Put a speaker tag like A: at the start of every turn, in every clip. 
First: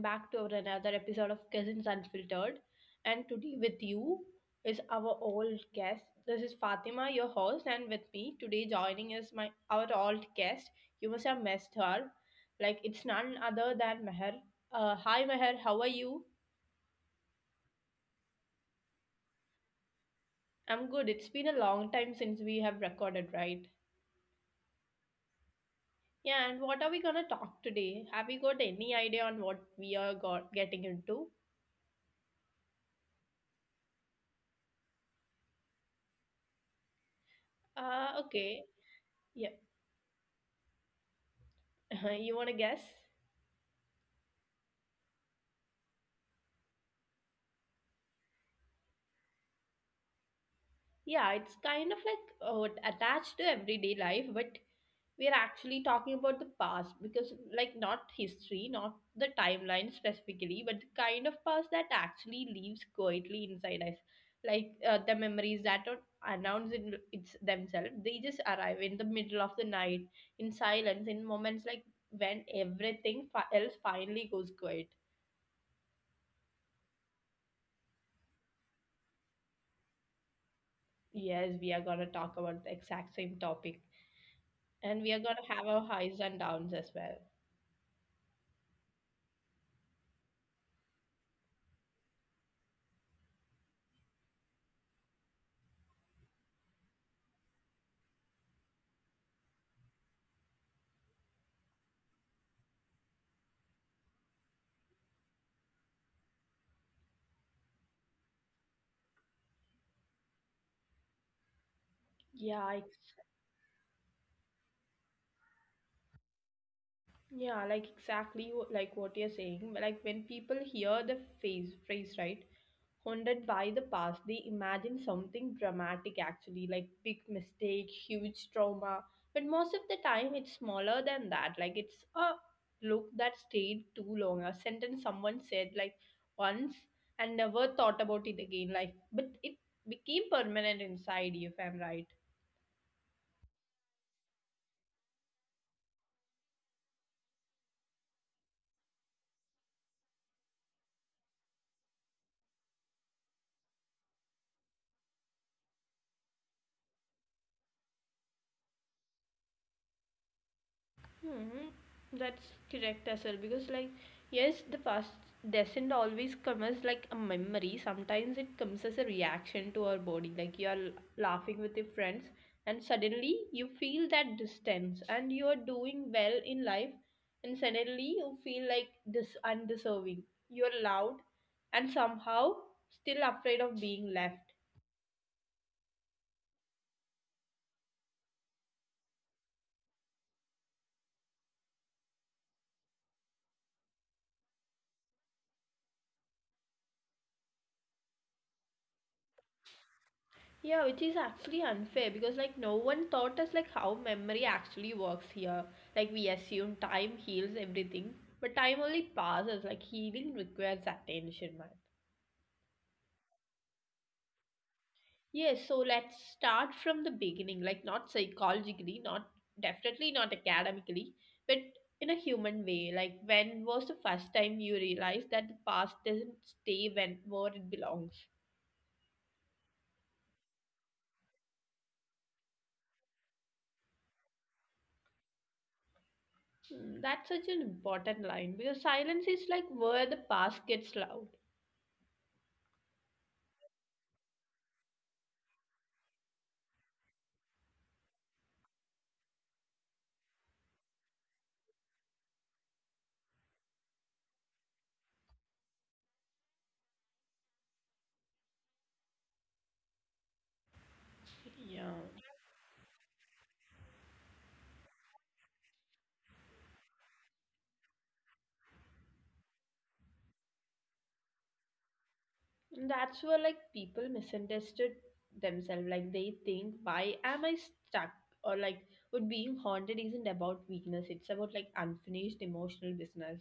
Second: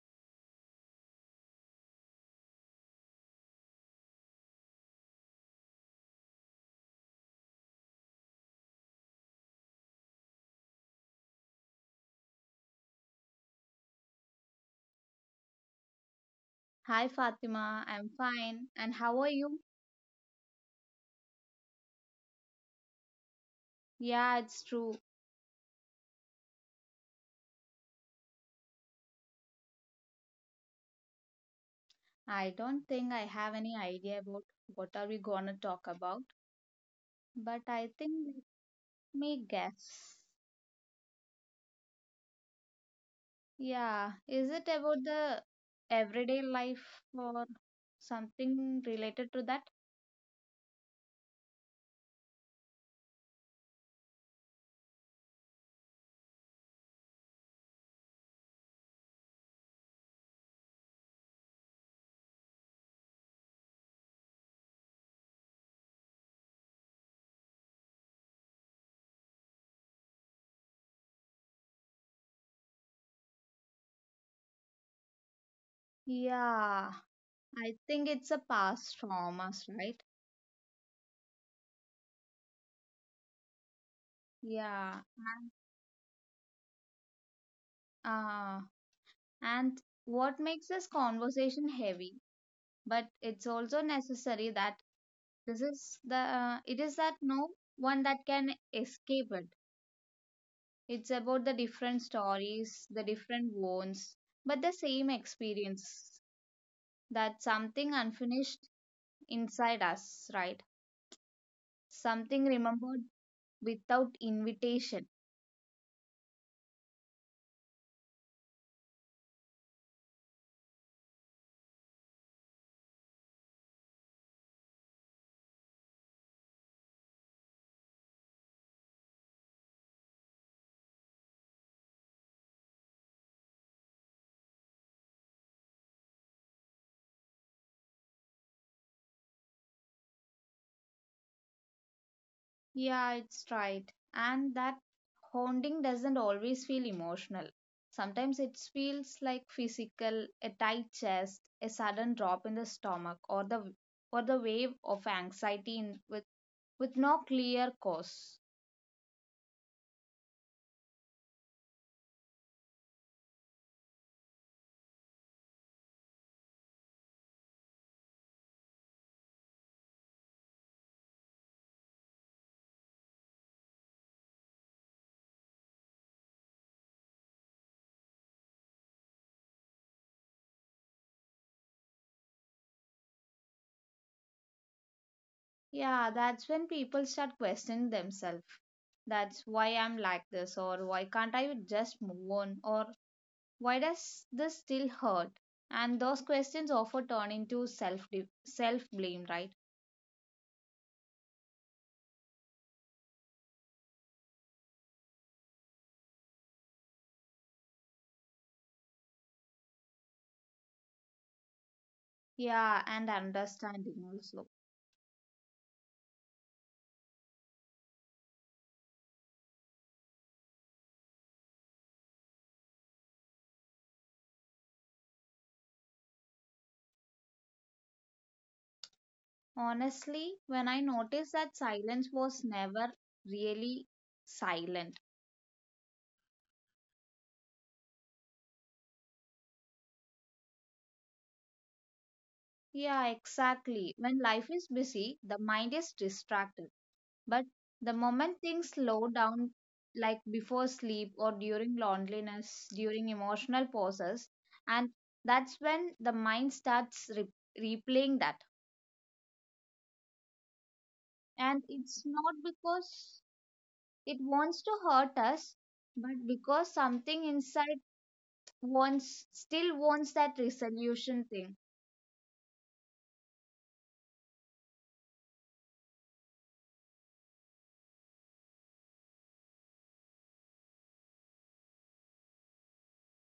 A: back to our another episode of Cousins Unfiltered. And today, with you is our old guest. This is Fatima, your host, and with me today joining is my our old guest. You must have missed her. Like it's none other than Meher. Hi, Meher. How are you?
B: Hi Fatima, I'm fine. And how are you?
A: I'm good. It's been a long time since we have recorded, right?
B: Yeah, it's true.
A: Yeah. And what are we gonna talk today? Have you got any idea on what we are got getting into?
B: I don't think I have any idea about what are we gonna talk about, but I think let
A: Okay. Yeah.
B: me guess.
A: You wanna guess?
B: Yeah, is it about the everyday life or something related to that?
A: Yeah, it's kind of like attached to everyday life, but we're actually talking about the past because, like, not history, not the timeline specifically, but the kind of past that actually lives quietly inside us. Like the memories that don't announce it, it's themselves, they just arrive in the middle of the night, in silence, in moments like when everything else finally goes quiet.
B: Yeah, I think it's a past traumas, right?
A: Yes, we are gonna talk about the exact same topic, and
B: Yeah,
A: we are gonna
B: and
A: have our highs and downs as well.
B: uh, and what makes this conversation heavy, but it's also necessary that this is the it is that no one that can escape it. It's about the different stories, the different wounds, but the same experience. That something unfinished inside us, right? Something
A: Yeah,
B: remembered
A: ex-
B: without invitation.
A: yeah, like like what you're saying. Like when people hear the phrase, right, haunted by the past, they imagine something dramatic actually, like big mistake, huge trauma. But most of the time, it's smaller than that. Like it's a look that stayed too long, a sentence someone said like once and never thought about it again. Like, but it became permanent inside you, if I'm right.
B: Yeah, it's right. And that haunting doesn't always feel emotional. Sometimes it feels like physical, a tight chest, a sudden drop in the stomach, or the wave of anxiety with no clear cause.
A: Hmm, that's correct as well because like yes, the past doesn't always come as like a memory. Sometimes it comes as a reaction to our body. Like you are laughing with your friends and suddenly you feel that distance, and you are doing well in life and suddenly you feel like this undeserving. You're loud and somehow still afraid of being left.
B: Yeah, that's when people start questioning themselves. That's why I'm like this, or why can't I just move on, or why does this still hurt? And those questions often turn into self blame, right?
A: Yeah, which is actually unfair because like no one taught us like how memory actually works here. Like we assume time heals everything, but time only passes. Like healing requires attention, man.
B: Yeah, and understanding also.
A: Yes, so let's start from the beginning. Like not psychologically, not definitely not academically, but in a human way. Like when was the first time you realized that the past doesn't stay when where it belongs?
B: Honestly, when I noticed that silence was never really silent.
A: Hmm. That's such an important line because silence is like where the past gets loud.
B: Yeah, exactly. When life is busy, the mind is distracted. But the moment things slow down, like before sleep or during loneliness, during emotional pauses, and that's when the mind starts replaying that. And
A: Yeah,
B: it's not because it wants to hurt us, but because something inside wants still wants that resolution thing.
A: and that's where like people misunderstood themselves. Like they think, why am I stuck? Or like, what being haunted isn't about weakness. It's about like unfinished emotional business.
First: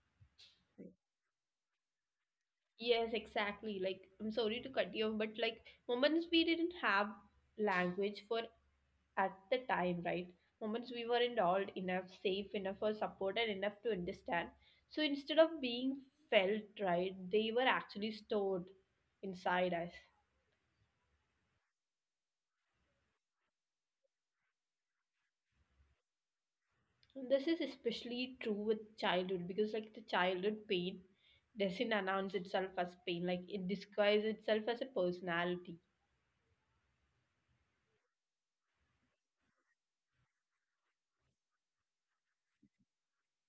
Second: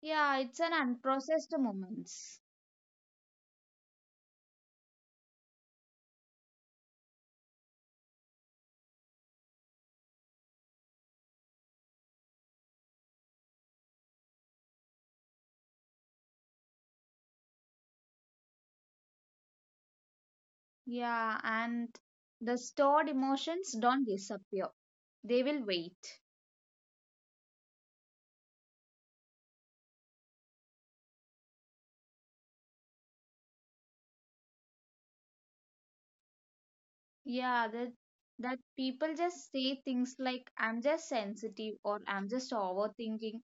B: Yeah, it's an unprocessed moments.
A: Yes, exactly. Like, I'm sorry to cut you off, but like moments we didn't have language for at the time, right? Moments we were involved enough, safe enough, or supported enough to understand. So instead of being felt, right, they were actually stored inside us.
B: Yeah, and the stored emotions don't disappear. They will wait.
A: So, this is especially true with childhood because, like, the childhood pain doesn't announce itself as pain. Like, it disguises itself as a personality.
B: Yeah, that people just say things like I'm just sensitive or I'm just overthinking.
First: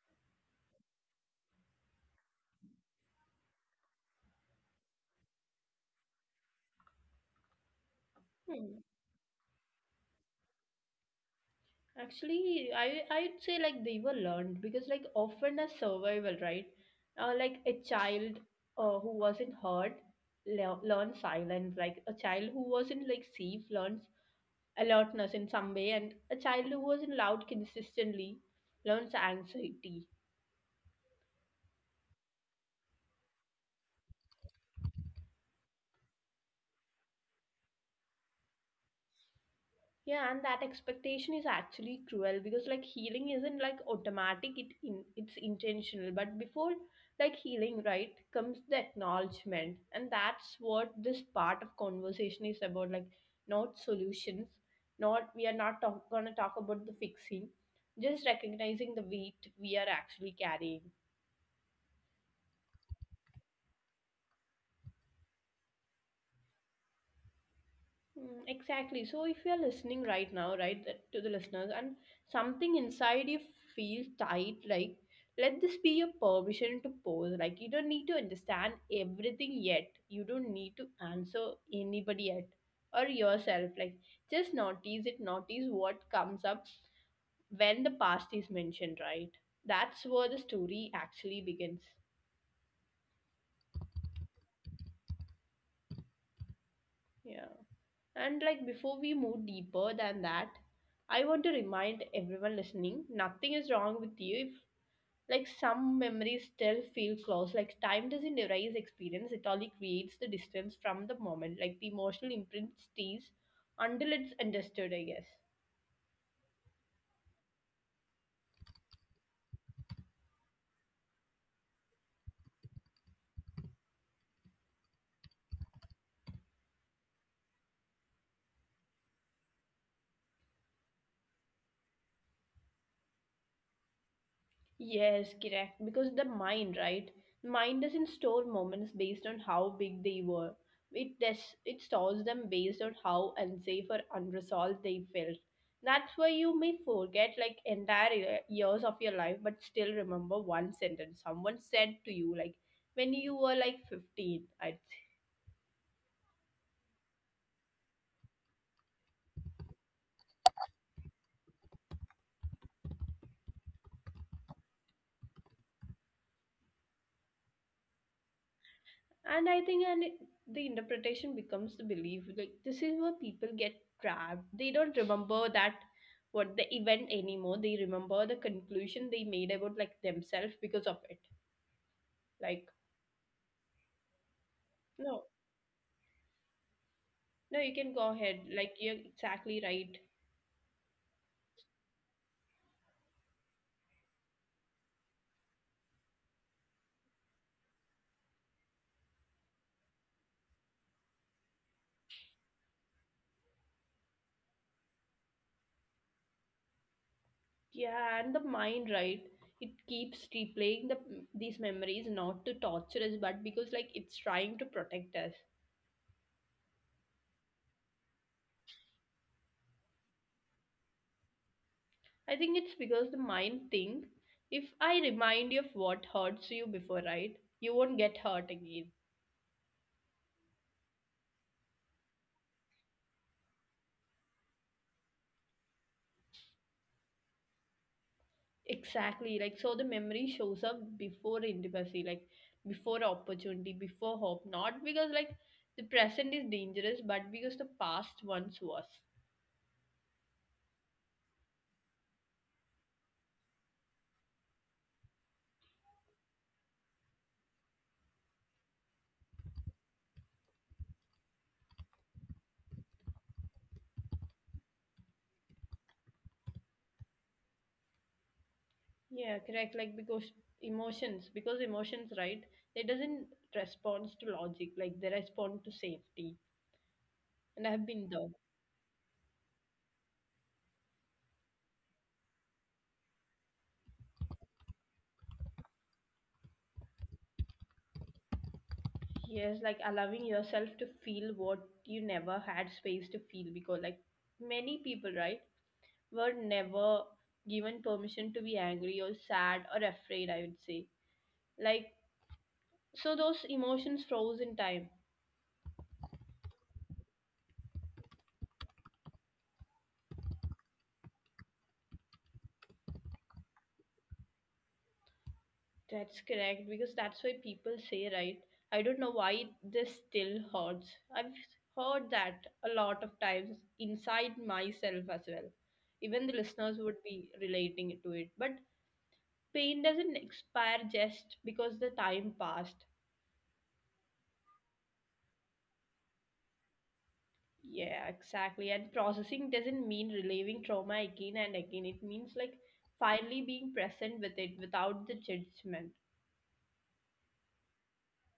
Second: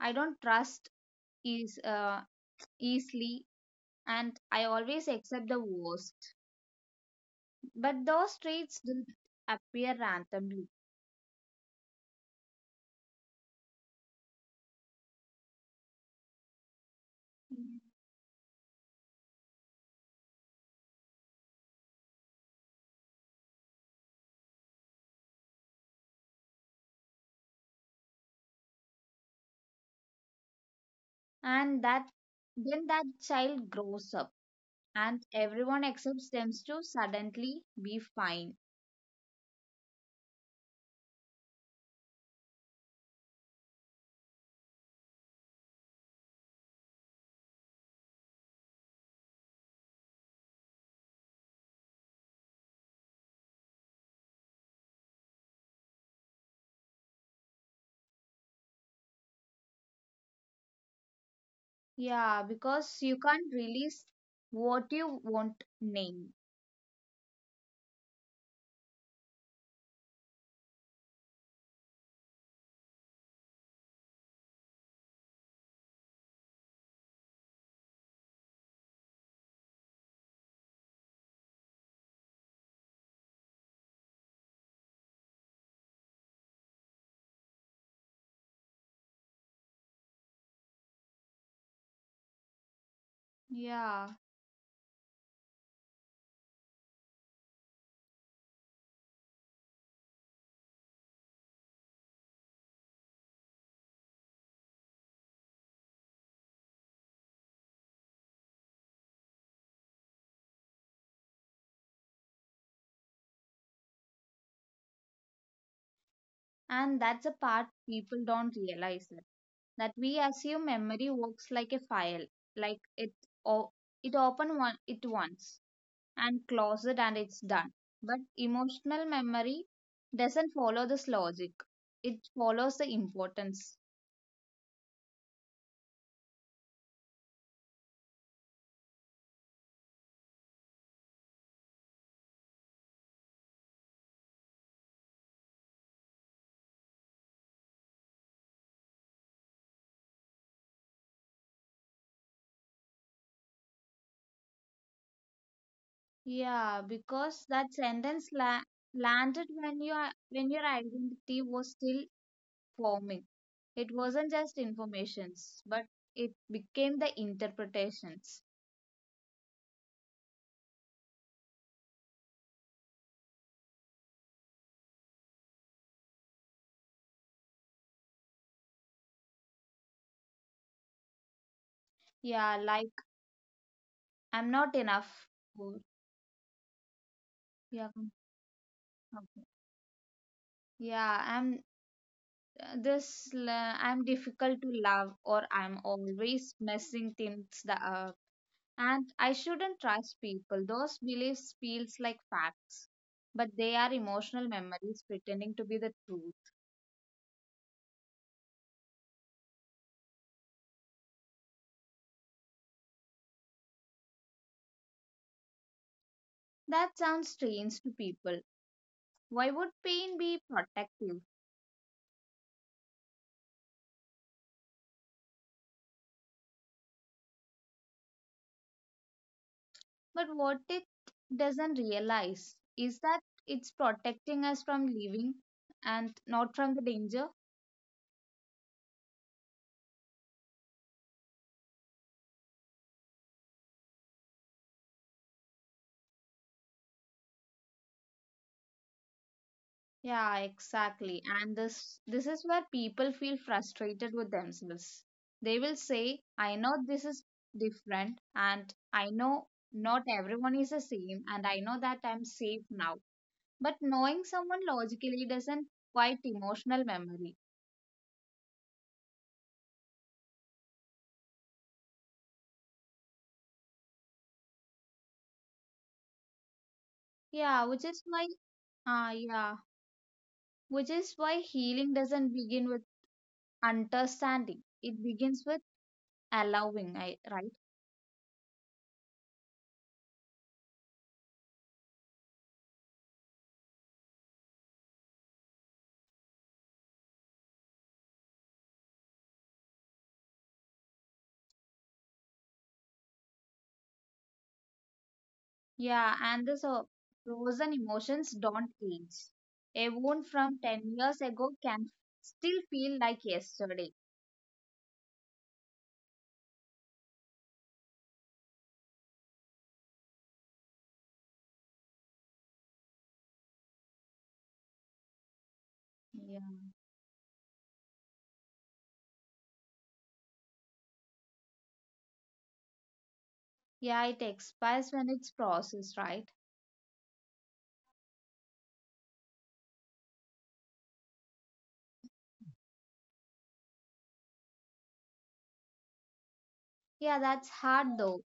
B: I don't trust is easily and I always accept the worst. But those traits
A: Hmm.
B: don't appear randomly.
A: Actually, I'd say, like, they were learned because, like, often as survival, right? Like, a child who wasn't hurt learns silence. Like, a child who wasn't, like, safe learns alertness in some way, and a child who wasn't loud consistently learns anxiety.
B: And that then that child grows up and everyone accepts them to suddenly be fine.
A: Yeah, and that expectation is actually cruel because like healing isn't like automatic, it's intentional. But before like healing, right, comes the acknowledgement. And that's what this part of conversation is about, like not solutions, not we are not talk, gonna talk about the fixing, just recognizing the weight we are actually carrying.
B: Yeah, because you can't release what you won't name.
A: Mm. Exactly. So if you're listening right now, right, to the listeners, and something inside you feels tight, like let this be your permission to pause. Like you don't need to understand everything yet. You don't need to answer anybody yet or yourself. Like just notice it, notice what comes up when the past is mentioned, right? That's where the story actually begins.
B: Yeah.
A: Yeah. And like before we move deeper than that, I want to remind everyone listening, nothing is wrong with you if like some memories still feel close. Like time doesn't erase experience, it only creates the distance from the moment. Like the emotional imprint stays until it's understood, I guess.
B: And that's a part people don't realize it, that we assume memory works like a file, like it o- it open one it once and close it and it's done, but emotional memory doesn't follow this logic. It follows the importance.
A: Yes, correct. Because the mind, right? Mind doesn't store moments based on how big they were. It does, it stores them based on how unsafe or unresolved they felt. That's why you may forget like entire years of your life, but still remember one sentence someone said to you, like when you were like 15. I.
B: Yeah, because that sentence la landed when your identity was still forming. It wasn't just informations, but it became the interpretations.
A: And I think the interpretation becomes the belief. Like this is where people get trapped. They don't remember that what the event anymore. They remember the conclusion they made about like themselves because of it.
B: Yeah,
A: Like
B: like I'm not
A: no,
B: enough. Or,
A: no, you
B: yeah,
A: can go ahead. Like you're
B: okay.
A: exactly right.
B: Yeah, I'm difficult to love, or I'm always messing things, and I shouldn't trust people. Those beliefs feels like facts, but they are emotional memories pretending to be the truth.
A: Yeah, and the mind, right, it keeps replaying these memories, not to torture us, but because like it's trying to protect us.
B: That sounds strange to people. Why would pain be protective?
A: I think it's because the mind think, if I remind you of what hurts you before, right, you won't get hurt again.
B: But what it doesn't realize is that it's protecting us from living and not from the danger.
A: Exactly. Like so the memory shows up before intimacy, like before opportunity, before hope. Not because like the present is dangerous, but because the past once was.
B: Yeah, exactly. And this is where people feel frustrated with themselves. They will say, I know this is different and I know not everyone is the same and I know that I'm safe now. But knowing someone logically doesn't quite emotional memory.
A: Yeah, correct. Like because emotions, right? They doesn't respond to logic. Like they respond to safety. And
B: Yeah,
A: I've
B: which is
A: been there.
B: why ah yeah, which is why healing doesn't begin with understanding. It begins with allowing, I right?
A: Yes, like allowing yourself to feel what you never had space to feel because, like, many people, right, were never given permission to be angry or sad or afraid, I would say. Like, so those emotions froze in time.
B: Yeah, and this so frozen emotions don't age. A wound from 10 years ago can still feel like yesterday.
A: That's correct. Because that's why people say, right, I don't know why this still hurts. I've heard that a lot of times inside myself as well. Even the
B: Yeah.
A: listeners would be relating to it. But pain doesn't expire just because the time passed.
B: Yeah, it expires when it's processed, right?
A: Yeah, exactly. And processing doesn't mean relieving trauma again and again. It means like finally being present with it without the judgment.
B: Yeah, that's hard though,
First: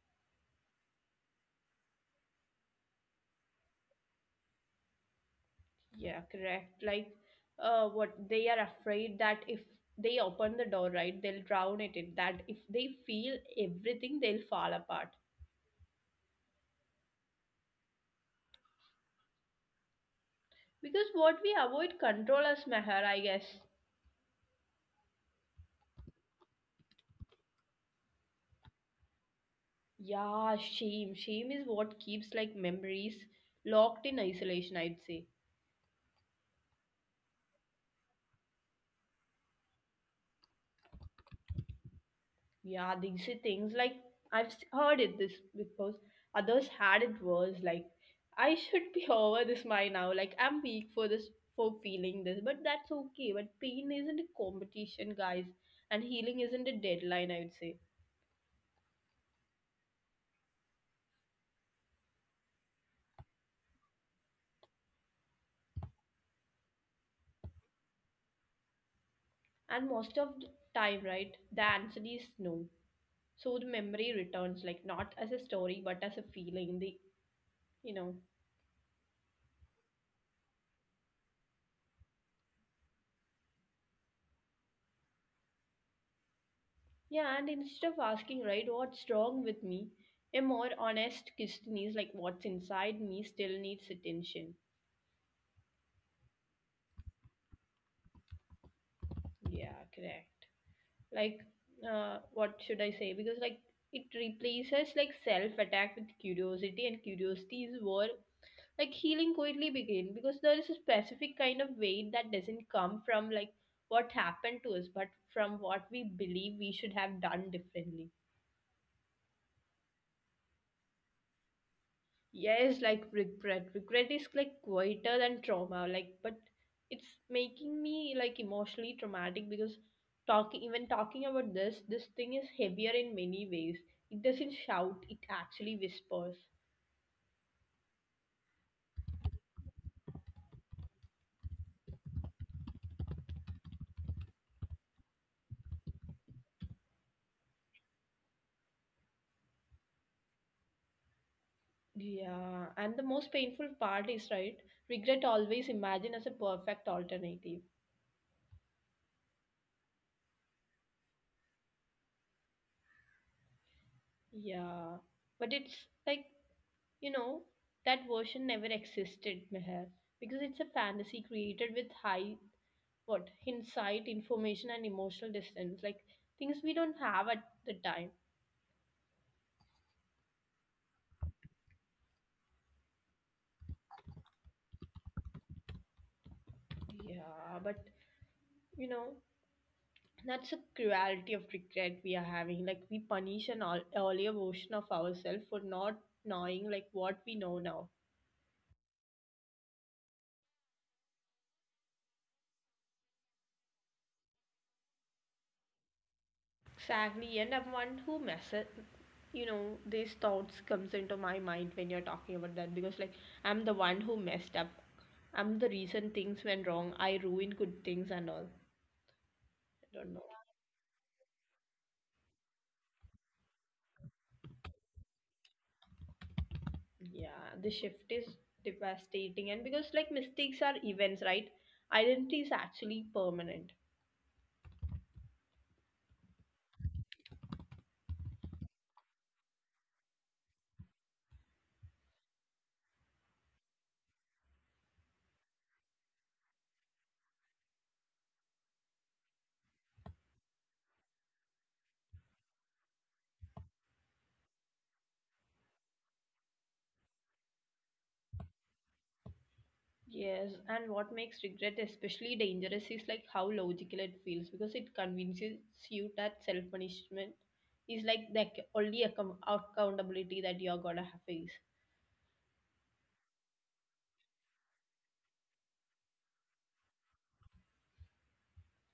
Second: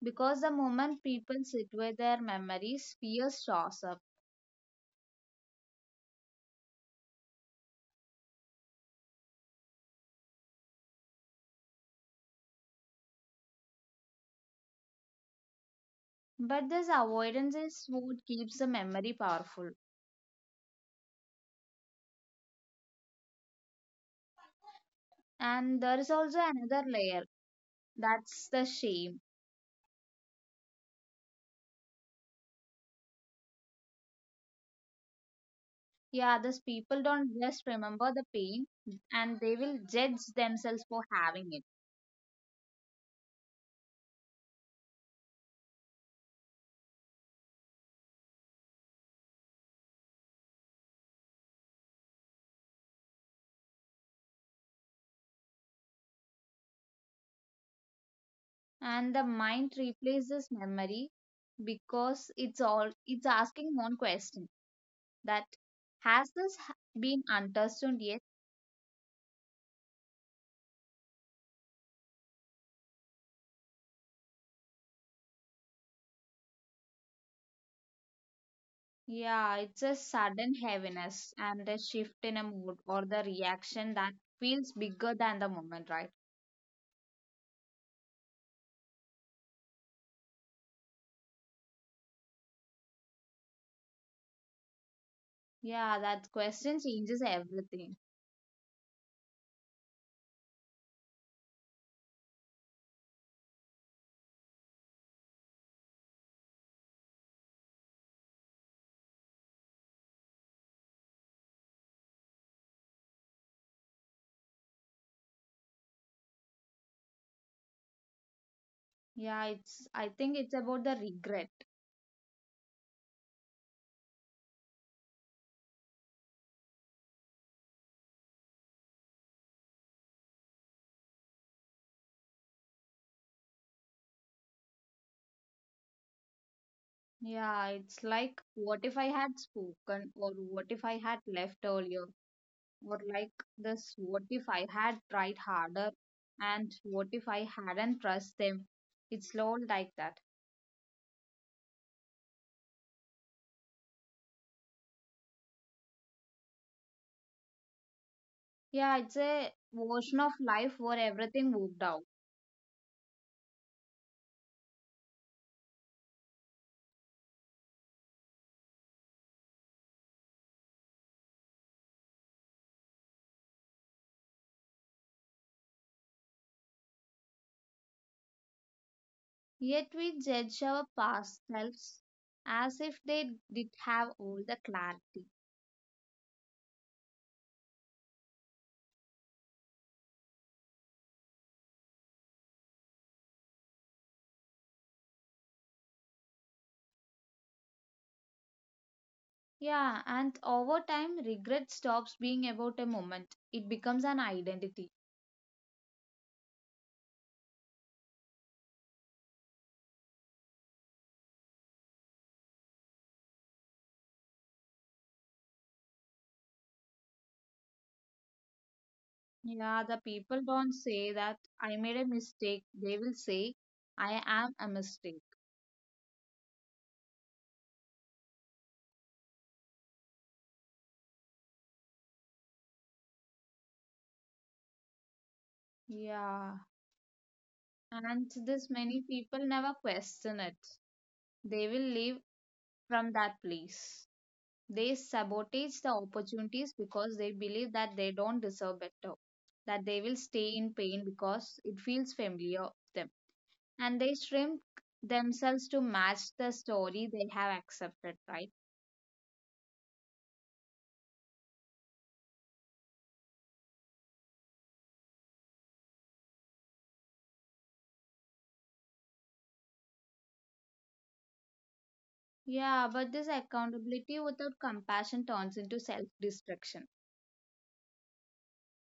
B: because the moment people sit with their memories, fear shows up.
A: Yeah, correct. Like what they are afraid that if they open the door, right, they'll drown it, in that if they feel everything they'll fall apart.
B: But this avoidance is what keeps the memory powerful.
A: Because what we avoid control as Meher, I guess.
B: And there is also another layer, that's the shame.
A: Yeah, shame. Shame is what keeps like memories locked in isolation, I'd say.
B: Yeah, these people don't just remember the pain and they will judge themselves for having it.
A: Yeah, these are things like heard it this because others had it worse. Like, I should be over this my now. Like, I'm weak for this, for feeling this, but that's okay. But pain isn't a competition, guys, and healing isn't a deadline, I would say.
B: And the mind replays this memory because it's all it's asking one question, that been understood yet?
A: And most of the time, right, the answer is no. So the memory returns, like, not as a story, but as a feeling. You know.
B: Yeah, it's a sudden heaviness and a shift in a mood or the reaction that feels bigger than the moment, right?
A: Yeah, and instead of asking, right, what's wrong with me, a more honest question is like, what's inside me still needs attention.
B: Yeah, that question changes everything.
A: Yeah, correct. Like, what should I say? Because like it replaces like self attack with curiosity, and curiosity is where like healing quietly begin, because there is a specific kind of weight that doesn't come from like what happened to us, but from what we believe we should have done differently.
B: Yeah, it's I think it's about the regret.
A: Yes, like regret. Regret is like quieter than trauma, like but it's making me like emotionally traumatic because talking about this thing is heavier in many ways. It doesn't shout, it actually whispers.
B: Yeah, it's like, what if I had spoken, or what if I had left earlier, or what if I had tried harder, and what if I hadn't trust them? It's all like that.
A: Yeah, and the most painful part is, right, regret always imagine as a perfect alternative.
B: Yeah, it's a version of life where everything worked out.
A: Yeah, but it's like, you know, that version never existed, Meher, because it's a fantasy created with high what insight information and emotional distance, like things we don't have at the time.
B: Yet we judge our past selves as if they did have all the clarity.
A: Yeah, but you know, that's a cruelty of regret we are having. Like we punish an earlier version of ourselves for not knowing like what we know now.
B: Yeah, and over time, regret stops being about a moment. It becomes an identity.
A: Exactly. And I'm one who messes, you know, these thoughts comes into my mind when you're talking about that, because like I'm the one who messed up. I'm the reason things went wrong, I ruined good things and all. I
B: Yeah, the
A: don't know.
B: people don't say that I made a mistake. They will say I am a mistake.
A: Yeah, the shift is devastating, and because like mistakes are events, right? Identity is actually permanent.
B: Yeah. And this many people never question it. They will leave from that place. They sabotage the opportunities because they believe that they don't deserve better, that they will stay in pain because it feels familiar to them. And they shrink themselves to match the story they have accepted, right?
A: Yes, and what makes regret especially dangerous is like how logical it feels, because it convinces you that self punishment is like the accountability that you're gonna have face.
B: Yeah, but this accountability without compassion turns into self destruction,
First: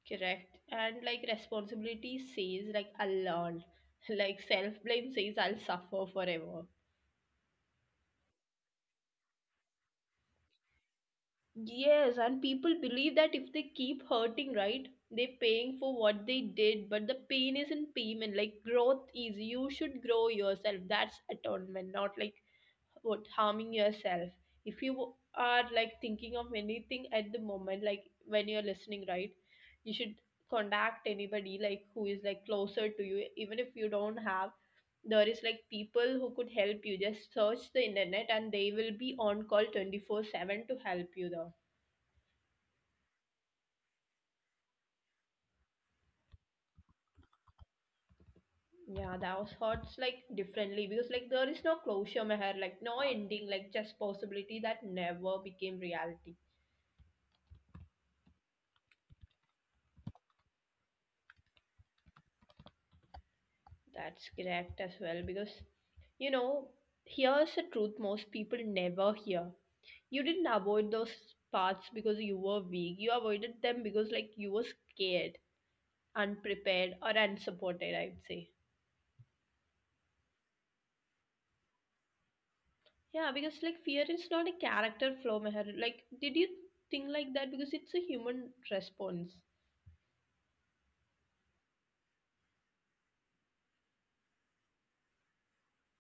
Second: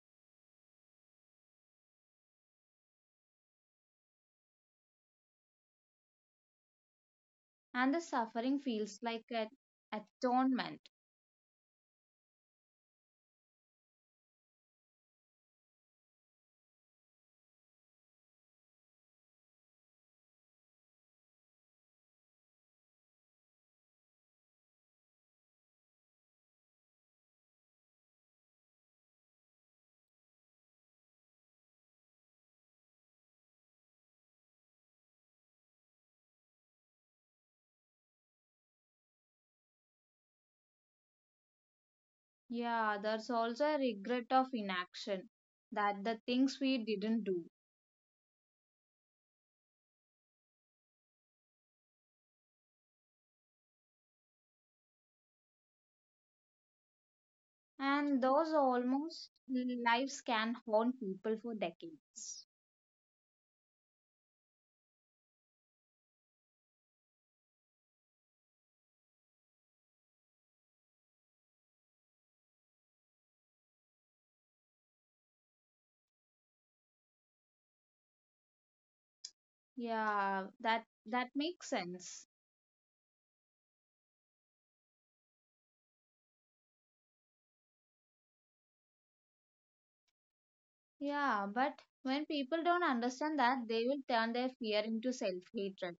A: Correct, and like responsibility says like I'll learn, like self blame says I'll suffer forever.
B: and the suffering feels like an atonement.
A: Yes, and people believe that if they keep hurting, right, they're paying for what they did, but the pain isn't payment. Like growth is you should grow yourself. That's atonement, not like what harming yourself. If you are like thinking of anything at the moment, like when you're listening, right, you should contact anybody like who is like closer to you, even if you don't have. There is people who could help you. Just search the internet, and they will be on call 24/7 to help you there.
B: Yeah, there's also a regret of inaction, that the things we didn't do,
A: Yeah, that was hurts differently because there is no closure, Meher, like no ending, like just possibility that never became reality.
B: and those almost lives can haunt people for decades.
A: That's correct as well because you know, here's the truth most people never hear. You didn't avoid those parts because you were weak. You avoided them because you were scared, unprepared or unsupported, I'd say.
B: Yeah, that that makes sense.
A: Yeah, because fear is not a character flaw, Meher. Like did you think like that? Because it's a human response.
B: Yeah, but when people don't understand that, they will turn their fear into self hatred.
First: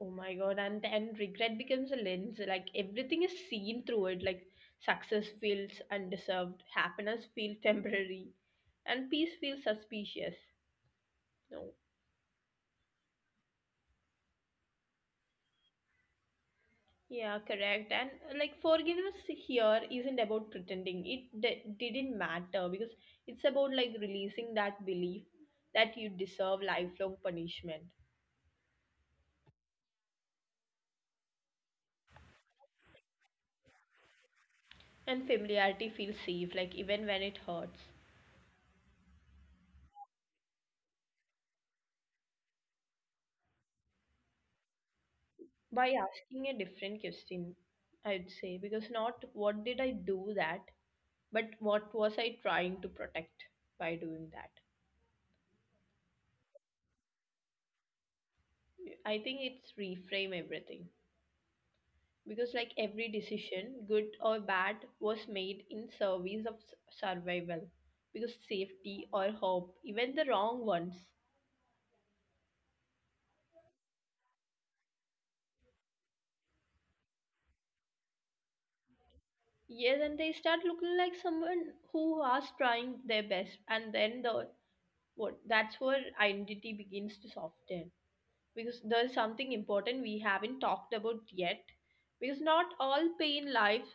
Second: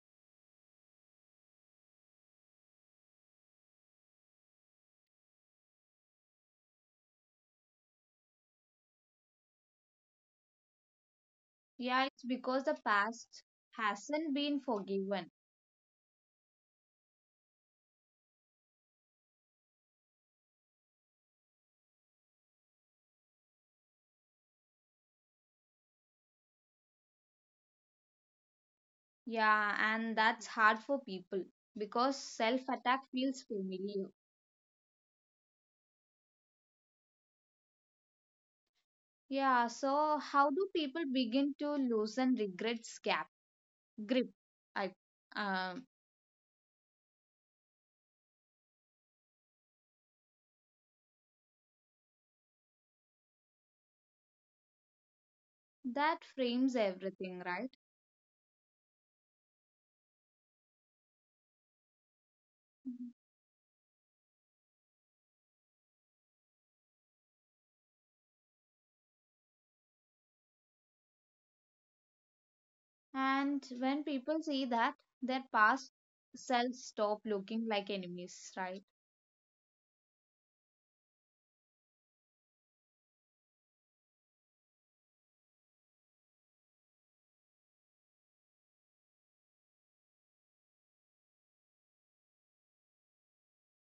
A: Oh my god, and then regret becomes a lens. Like everything is seen through it. Like success feels undeserved, happiness feels temporary, and peace feels suspicious. No.
B: Yeah, it's because the past hasn't been forgiven.
A: Yeah, correct. And like forgiveness here isn't about pretending. Didn't matter because it's about releasing that belief that you deserve lifelong punishment.
B: Yeah, and that's hard for people because self attack feels familiar.
A: And familiarity feels safe, like even when it hurts.
B: Yeah, so how do people begin to loosen regrets gap grip? I um
A: By asking a different question, I'd say, because not what did I do that, but what was I trying to protect by doing that?
B: that frames everything, right?
A: I think it's reframe everything, because every
B: Mhm.
A: decision, good or bad, was made in service of survival, because safety or hope, even the wrong ones.
B: And when people see that, their past selves stop looking like enemies, right?
A: Yeah, then they start looking like someone who was trying their best. And then the what, that's where identity begins to soften, because there is something important we haven't talked about yet. Because not all pain lives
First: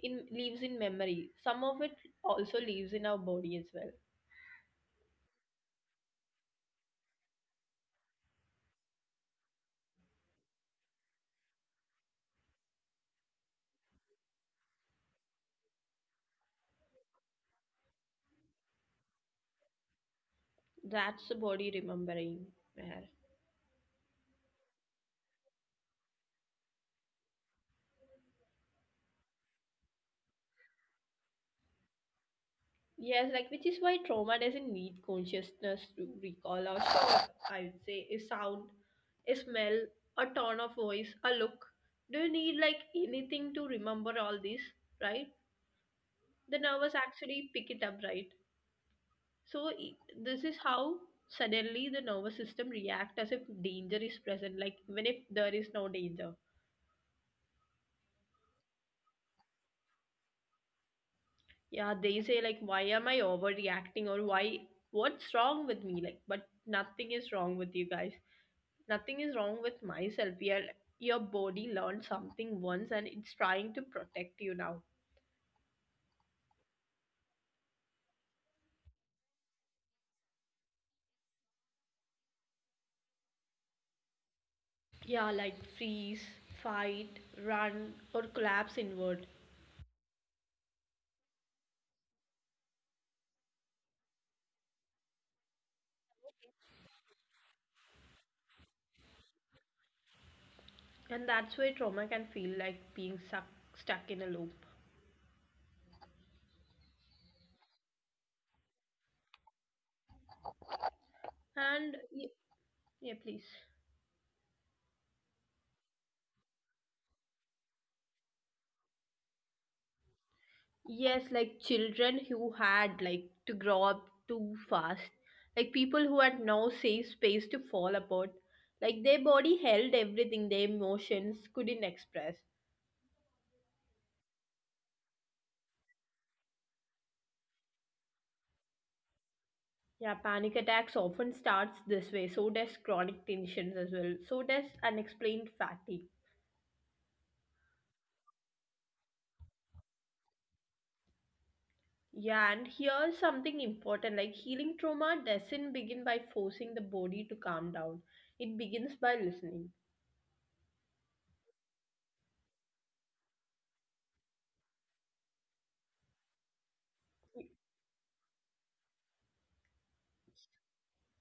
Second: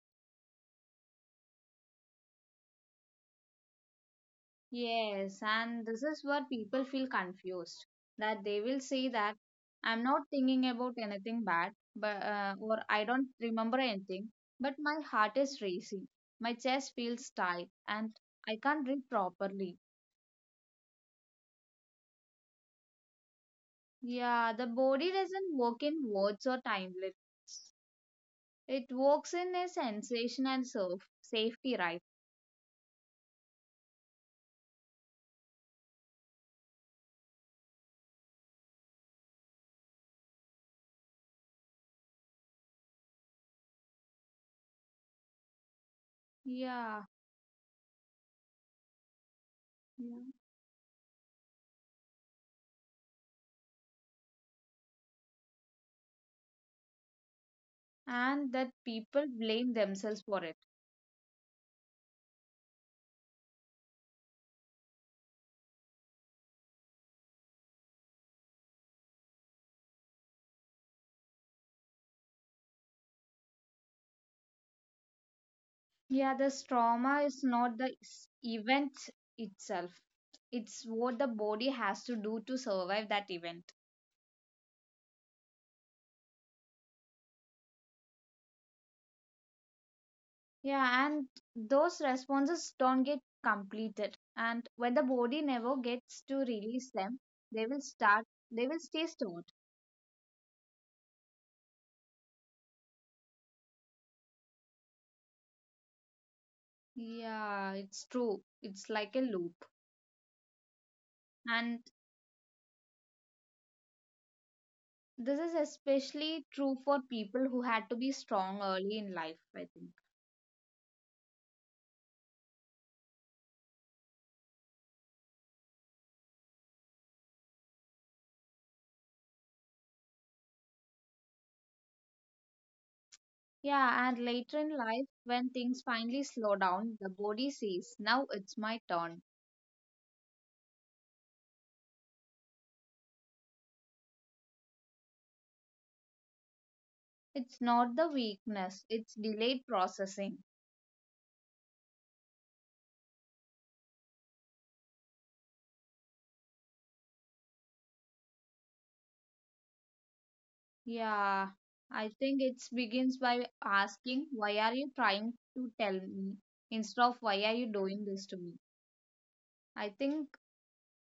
A: in lives in memory. Some of it also lives in our body as well.
B: Yes, and this is where people feel confused that they will say that I'm not thinking about anything bad, but or I don't remember anything, but my heart is racing, my chest feels tight, and I can't breathe properly.
A: That's the body remembering, Meher.
B: Yeah, the body doesn't work in words or time limit. It works in a sensation and self safety, right?
A: Yes, like, which is why trauma doesn't need consciousness to recall or store, I would say. A sound, a smell, a tone of voice, a look. Do you need anything to remember all this? Right. The nervous
B: Yeah,
A: actually pick it up, right?
B: yeah.
A: This is how suddenly the nervous system react as if danger is present, like even if there is no danger.
B: And that people blame themselves for it.
A: Yeah, they say like, why am I overreacting, or why, what's wrong with me? Like but nothing is wrong with you guys. Nothing is wrong with myself. Your body learned something once, and it's trying to protect you now.
B: Yeah, the trauma is not the event itself. It's what the body has to do to survive that event.
A: Yeah, like freeze, fight, run, or collapse inward.
B: Yeah, and those responses don't get completed. And when the body never gets to release them, they will start, they will stay stored.
A: And that's why trauma can feel like being stuck in a loop.
B: Yeah, it's true. It's like a loop. And
A: And yeah, please.
B: this is especially true for people who had to be strong early in life, I think.
A: Yes, like children who had to grow up too fast, like people who had no safe space to fall apart, like their body held everything their emotions couldn't express.
B: Yeah, and later in life, when things finally slow down, the body says, now it's my turn.
A: Yeah, panic attacks often starts this way. So does chronic tensions as well. So does unexplained fatigue.
B: It's not the weakness, it's delayed processing.
A: Yeah, and here's something important, like healing trauma doesn't begin by forcing the body to calm down. It begins by listening.
B: Yeah, I think it begins by asking, why are you trying to tell me? Instead of why are you doing this to me? I think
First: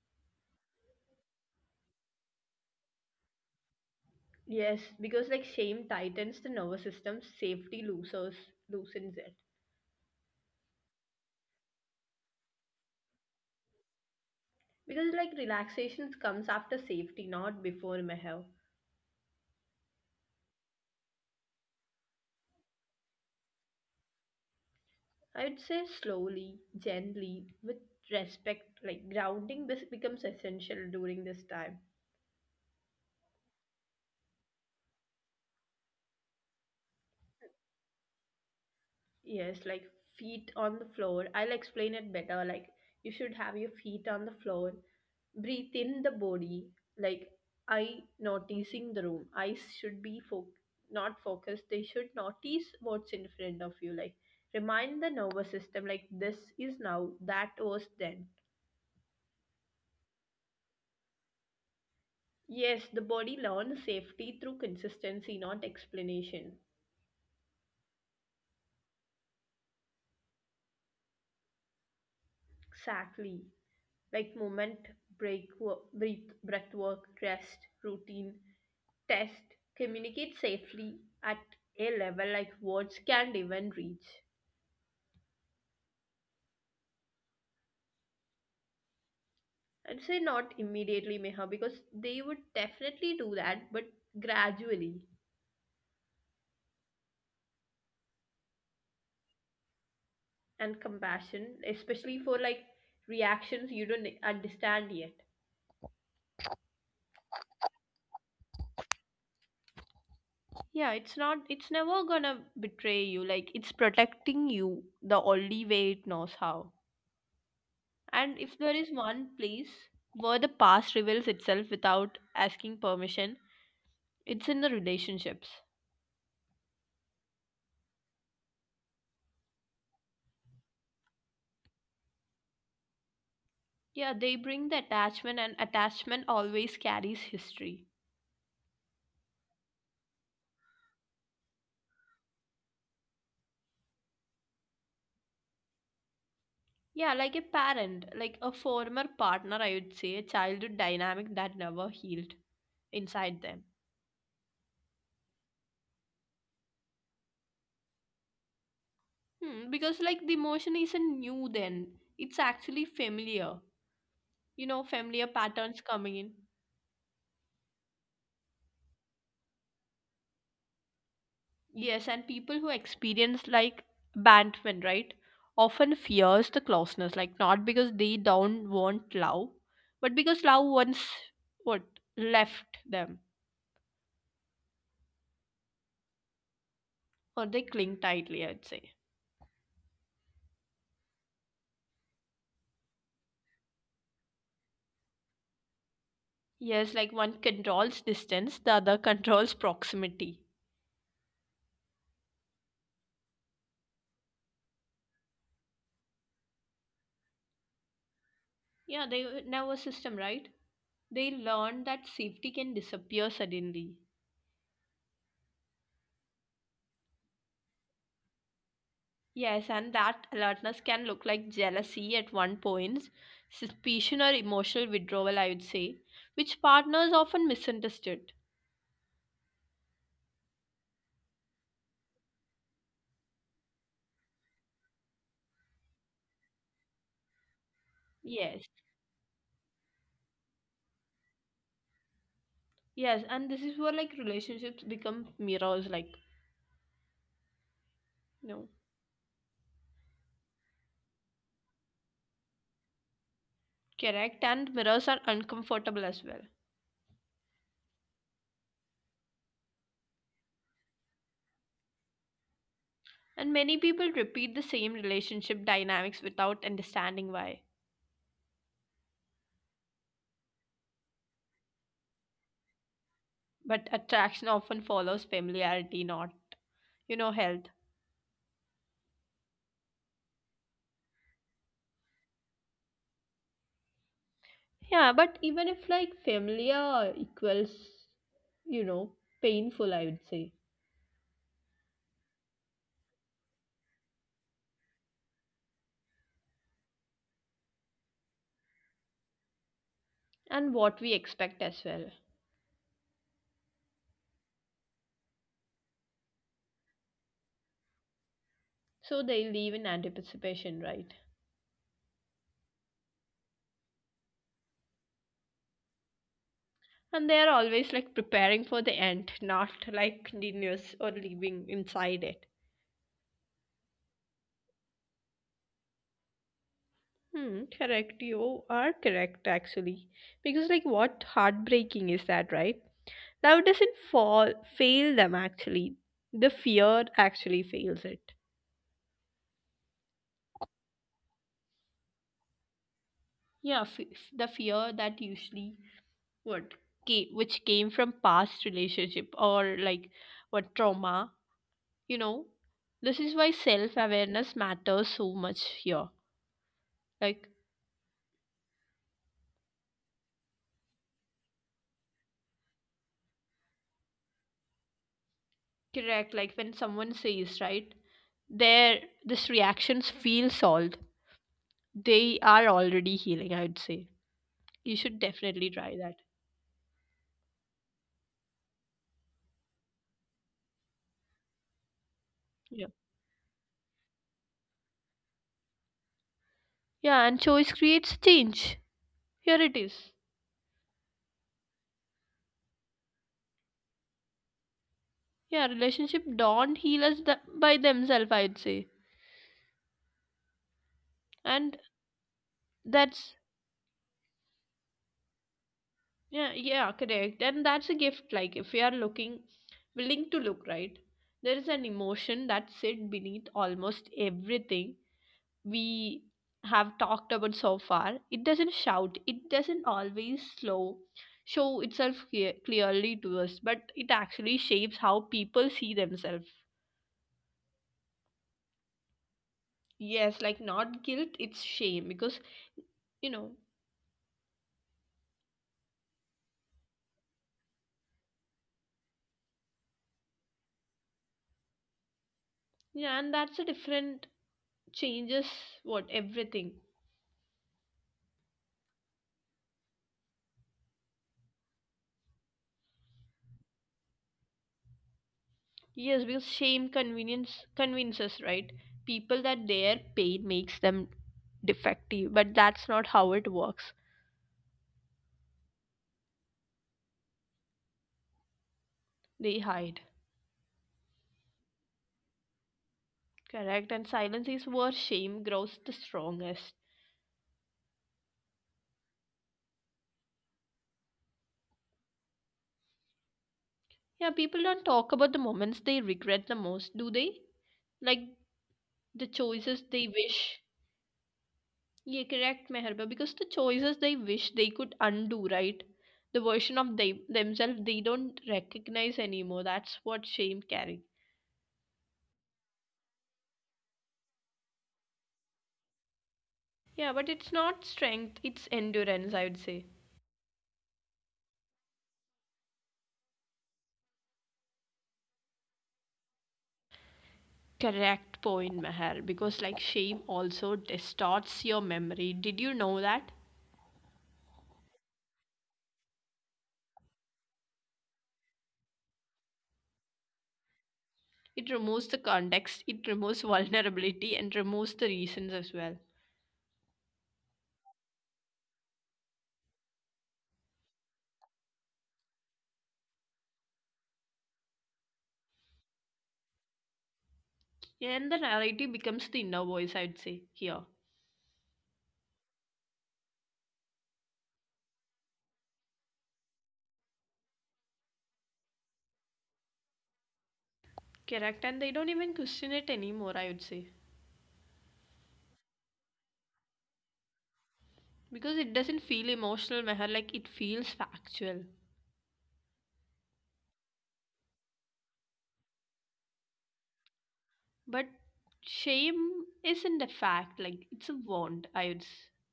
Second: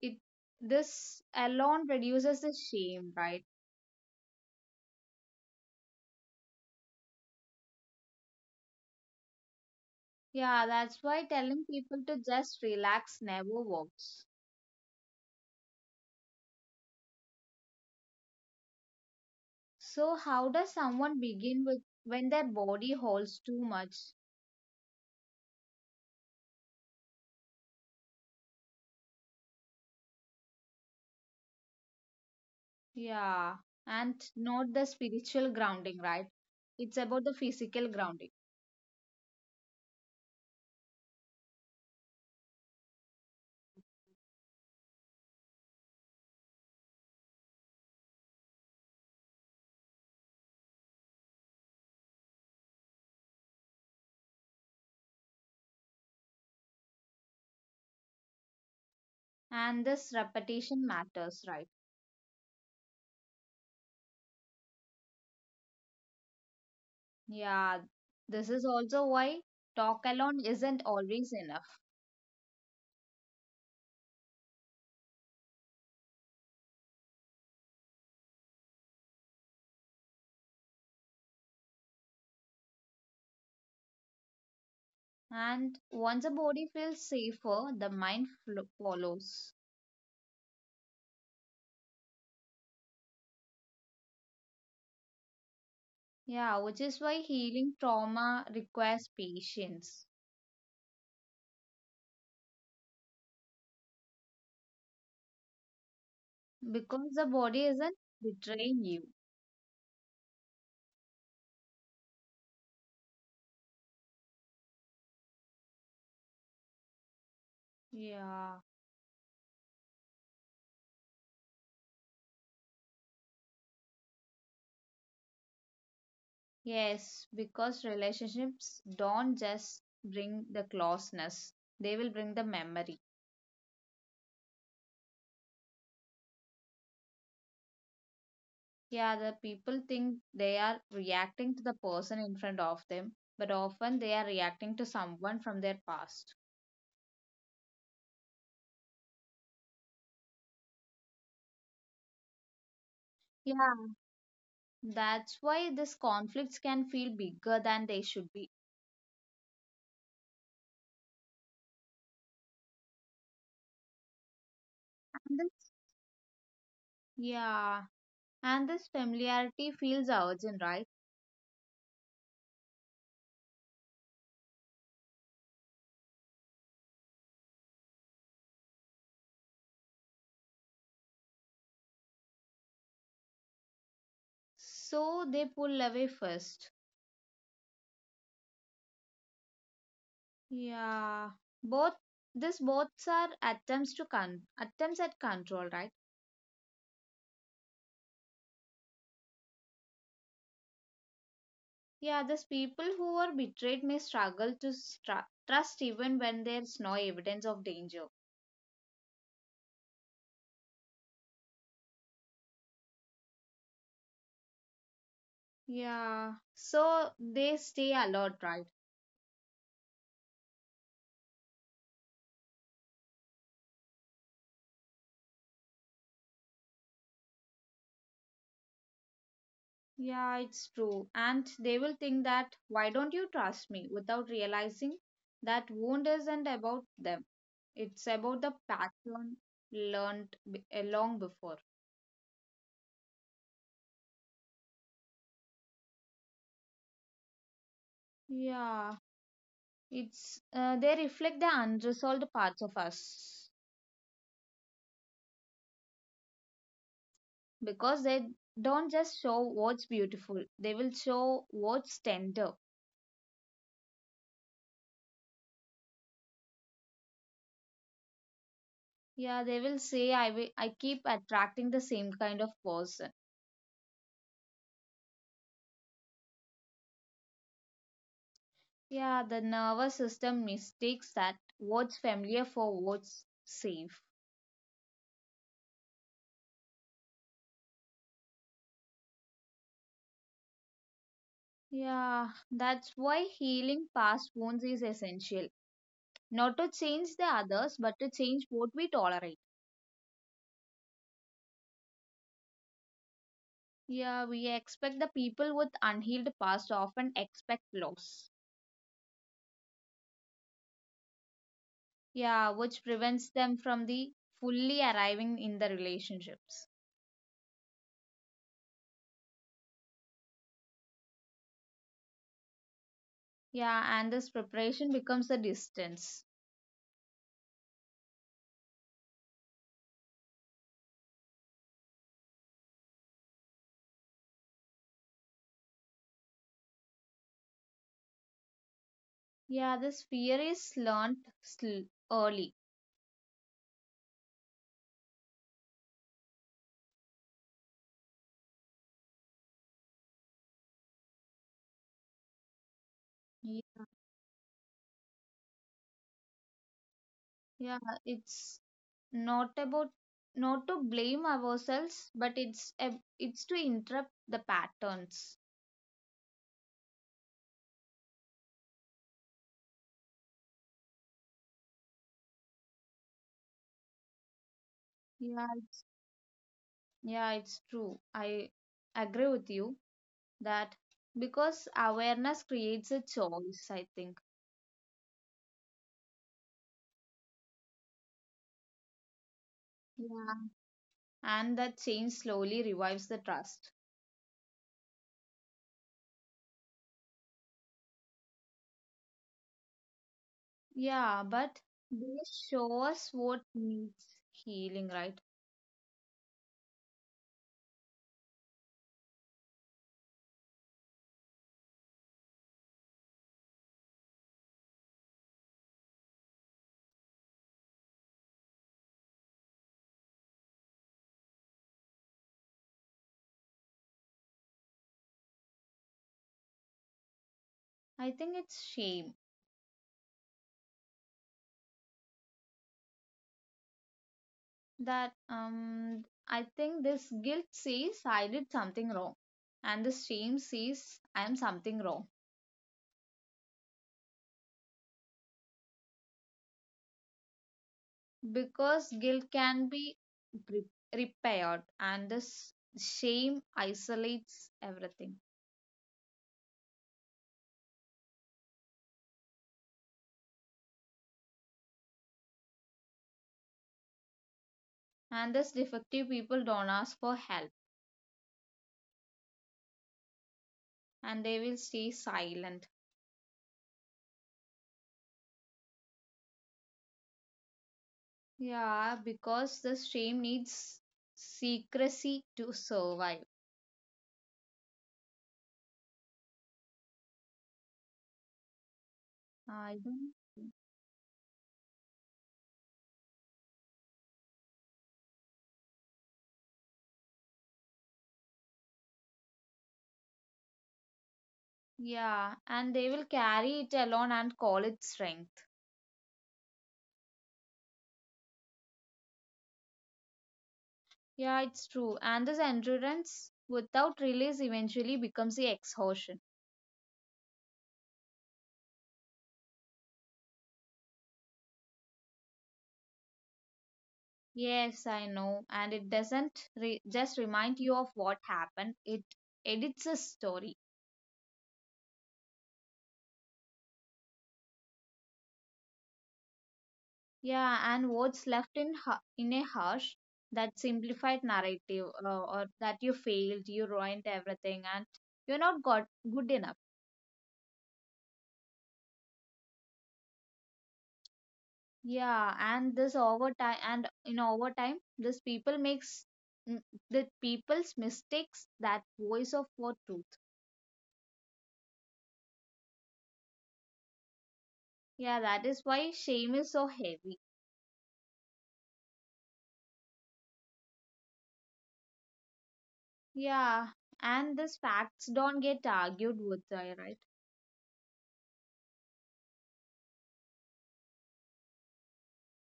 B: it This alone reduces the shame, right?
A: Yes, because like shame tightens the nervous system, safety loosers loosens it.
B: Yeah, that's why telling people to just relax never works.
A: Because like relaxation comes after safety, not before, mehav.
B: So how does someone begin with when their body holds too much?
A: I'd say slowly, gently, with respect, like grounding becomes essential during this time.
B: Yeah, and not the spiritual grounding, right? It's about the physical grounding.
A: Yes, like feet on the floor. I'll explain it better. Like you should have your feet on the floor, breathe in the body, like, I noticing the room, eyes should be not focused, they should notice what's in front of you, like remind the nervous system, like this is now, that was then.
B: And this repetition matters, right?
A: Yes, the body learns safety through consistency, not explanation.
B: Yeah, this is also why talk alone isn't always enough.
A: Exactly, like moment break, breathe, breath work, rest routine, test, communicate safely at a level like words can't even reach.
B: And once the body feels safer, the mind follows.
A: I'd say not immediately, Meha, because they would definitely do that, but gradually.
B: Yeah, which is why healing trauma requires patience
A: And compassion, especially for reactions you don't understand yet.
B: because the body isn't betraying you.
A: Yeah, it's never gonna betray you. Like, it's protecting you the only way it knows how. And
B: Yeah.
A: if there is one place where the past reveals itself without asking permission, it's in the relationships.
B: Yes, because relationships don't just bring the closeness, they will bring the memory.
A: Yeah, they bring the attachment, and attachment always carries history.
B: Yeah, the people think they are reacting to the person in front of them, but often they are reacting to someone from their past.
A: Yeah, like a parent, like a former partner, I would say, a childhood dynamic that never healed inside them.
B: Yeah, that's why these conflicts can feel bigger than they should be.
A: Hmm, because, like, the emotion isn't new then, it's actually familiar. You know, familiar
B: And this,
A: patterns coming in.
B: yeah, and this familiarity feels urgent, right?
A: Yes, and people who experience, like, abandonment, right, often fears the closeness, like, not because they don't want love, but because love once, what, left them.
B: So they pull away first.
A: Or they cling tightly, I'd say.
B: Yeah, both both are attempts to con attempts at control, right?
A: Yes, like one controls distance, the other controls proximity.
B: Yeah, these people who are betrayed may struggle to stra trust even when there's no evidence of danger.
A: Yeah, they nervous system, right? They learn that safety can disappear suddenly.
B: Yeah, so they stay alert, right?
A: Yes, and that alertness can look like jealousy at one point, suspicion or emotional withdrawal, I would say, which partners often misunderstood.
B: Yeah, it's true. And they will think that why don't you trust me without realizing that wound isn't about them. It's about the
A: Yes.
B: pattern learned long before.
A: Yes, and this is where like relationships become mirrors, like no.
B: Yeah. It's they reflect the unresolved parts of us
A: Correct, and mirrors are uncomfortable as well.
B: because they don't just show what's beautiful, they will show what's tender.
A: And many people repeat the same relationship dynamics without understanding why.
B: Yeah, they will say I keep attracting the same kind of person.
A: But attraction often follows familiarity, not, health.
B: Yeah, the nervous system mistakes that what's familiar for what's safe.
A: Yeah, but even if like familiar equals, you know, painful, I would say.
B: Yeah, that's why healing past wounds is essential, not to change the others but to change what we tolerate.
A: And what we expect as well.
B: Yeah, we expect the people with unhealed past often expect loss.
A: So they live in anticipation, right?
B: Yeah, which prevents them from the fully arriving in the relationships.
A: And they are always like preparing for the end, not like continuous or living inside it.
B: Yeah, and this preparation becomes a distance.
A: Hmm, correct. You are correct, actually. Because, like, what heartbreaking is that, right? Now, it doesn't fail them, actually. The fear actually fails it.
B: Yeah, this fear is learned early.
A: Yeah, the fear that usually what came, which came from past relationship or like what trauma, you know. This is why
B: Yeah,
A: self awareness matters so much here. Like,
B: yeah, it's not about not to blame ourselves, but it's to interrupt the patterns.
A: correct, like when someone says, right, their this reactions feel solved, they are already healing, I would say. You should
B: Yeah,
A: definitely try
B: it's,
A: that.
B: yeah, it's true. I agree with you. That because awareness
A: yeah
B: creates a choice, I think,
A: yeah, and choice creates change. Here it is.
B: yeah. And that change slowly revives the trust.
A: Yeah, relationship don't heal us by themselves, I'd say.
B: Yeah,
A: And
B: but they show
A: that's
B: us what needs healing, right?
A: yeah, yeah, correct, and that's a gift, like if we are looking, willing to look, right, there is an emotion that sit beneath almost everything we have talked about so far. It doesn't shout, it doesn't always slow show itself clearly to us, but it actually shapes how people see themselves.
B: I think it's shame.
A: Yes, like not guilt, it's shame, because you know,
B: That I think this guilt says I did something wrong, and this shame says I am something wrong
A: yeah, and that's a different changes what everything.
B: because guilt can be re- repaired, and this shame isolates everything.
A: Yes, because shame convenience convinces, right, people that their pain makes them defective. But that's not how it works.
B: And thus defective people don't ask for help,
A: They hide.
B: and they will stay silent.
A: Correct, and silence is where shame grows the strongest.
B: Yeah, because the shame needs secrecy to survive.
A: Yeah, people don't talk about the moments they regret the most, do they? Like the
B: I
A: choices they
B: don't.
A: wish. Yeah, correct, Meherba, because the choices they wish they could undo, right? The version of they themselves they don't recognize anymore. That's what shame carries.
B: Yeah, and they will carry it alone and call it strength.
A: Yeah, but it's not strength, it's endurance, I would say.
B: Yeah, it's true. And this endurance without release eventually becomes the exhaustion.
A: Correct point, Meher, because like shame also distorts your memory. Did you know that?
B: Yes, I know, and it doesn't just remind you of what happened, it edits a story.
A: It removes the context, it removes vulnerability, and removes the reasons as well.
B: Yeah, and what's left in in a harsh, that simplified narrative, or that you failed, you ruined everything, and you're not got good enough.
A: And the narrative becomes the inner voice, I would say, here.
B: Yeah, and this over time, and in over time, this people makes mm, the people's mistakes that voice of for truth.
A: Correct, and they don't even question it anymore, I would say.
B: Yeah, that is why shame is so heavy.
A: Because it doesn't feel emotional, Meher, like it feels factual.
B: Yeah, and these facts don't get argued with, right?
A: But shame isn't a fact, like it's a wound,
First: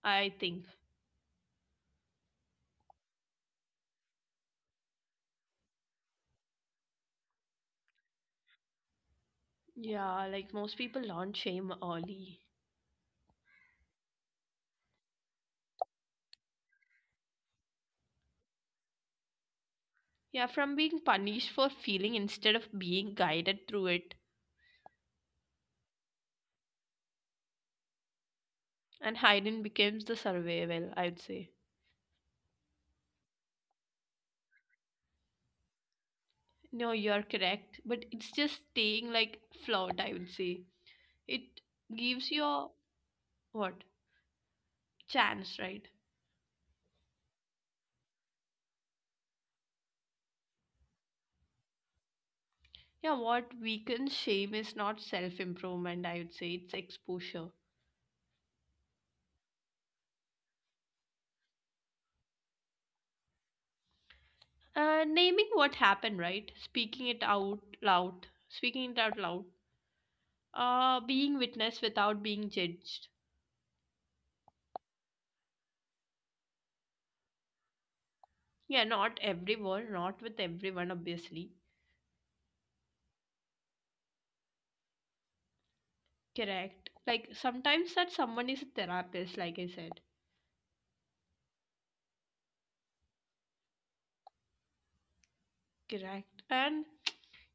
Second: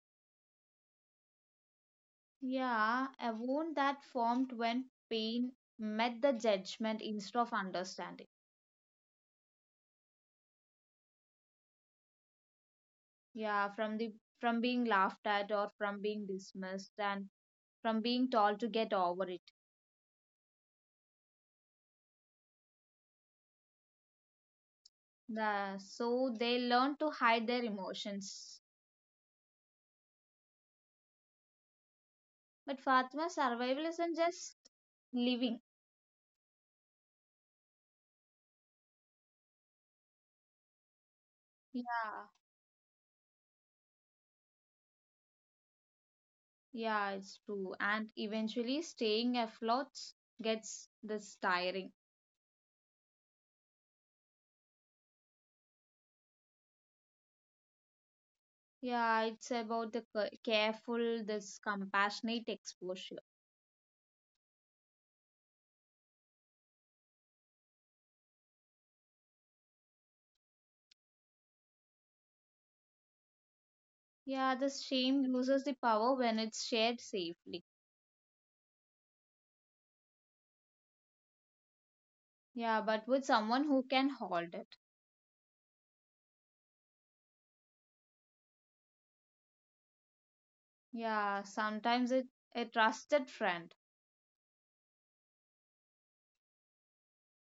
A: I think.
B: Yeah, a wound that formed when pain met the judgment instead of understanding.
A: Yeah, like most people learn shame early.
B: Yeah, from the from being laughed at or from being dismissed and from being told to get over it.
A: Yeah, from being punished for feeling instead of being guided through it.
B: So they learn to hide their emotions.
A: And hiding becomes the survival, I would say.
B: But Fatma, survival isn't just living.
A: No, you're correct, but it's just staying like flawed, I would say. It
B: Yeah,
A: gives your what? Chance, right?
B: yeah, it's true. And eventually, staying afloat gets this tiring.
A: Yeah, what weakens shame is not self improvement, I would say, it's exposure.
B: Yeah, it's about the careful, this compassionate exposure.
A: Naming what happened, right? Speaking it out loud. Speaking it out loud. Being witness without being judged.
B: Yeah, the shame loses the power when it's shared safely.
A: Yeah, not everyone, not with everyone, obviously.
B: Yeah, but with someone who can hold it.
A: Correct. Like sometimes that someone is a therapist, like I said.
B: Yeah, sometimes it a trusted friend.
A: Correct. And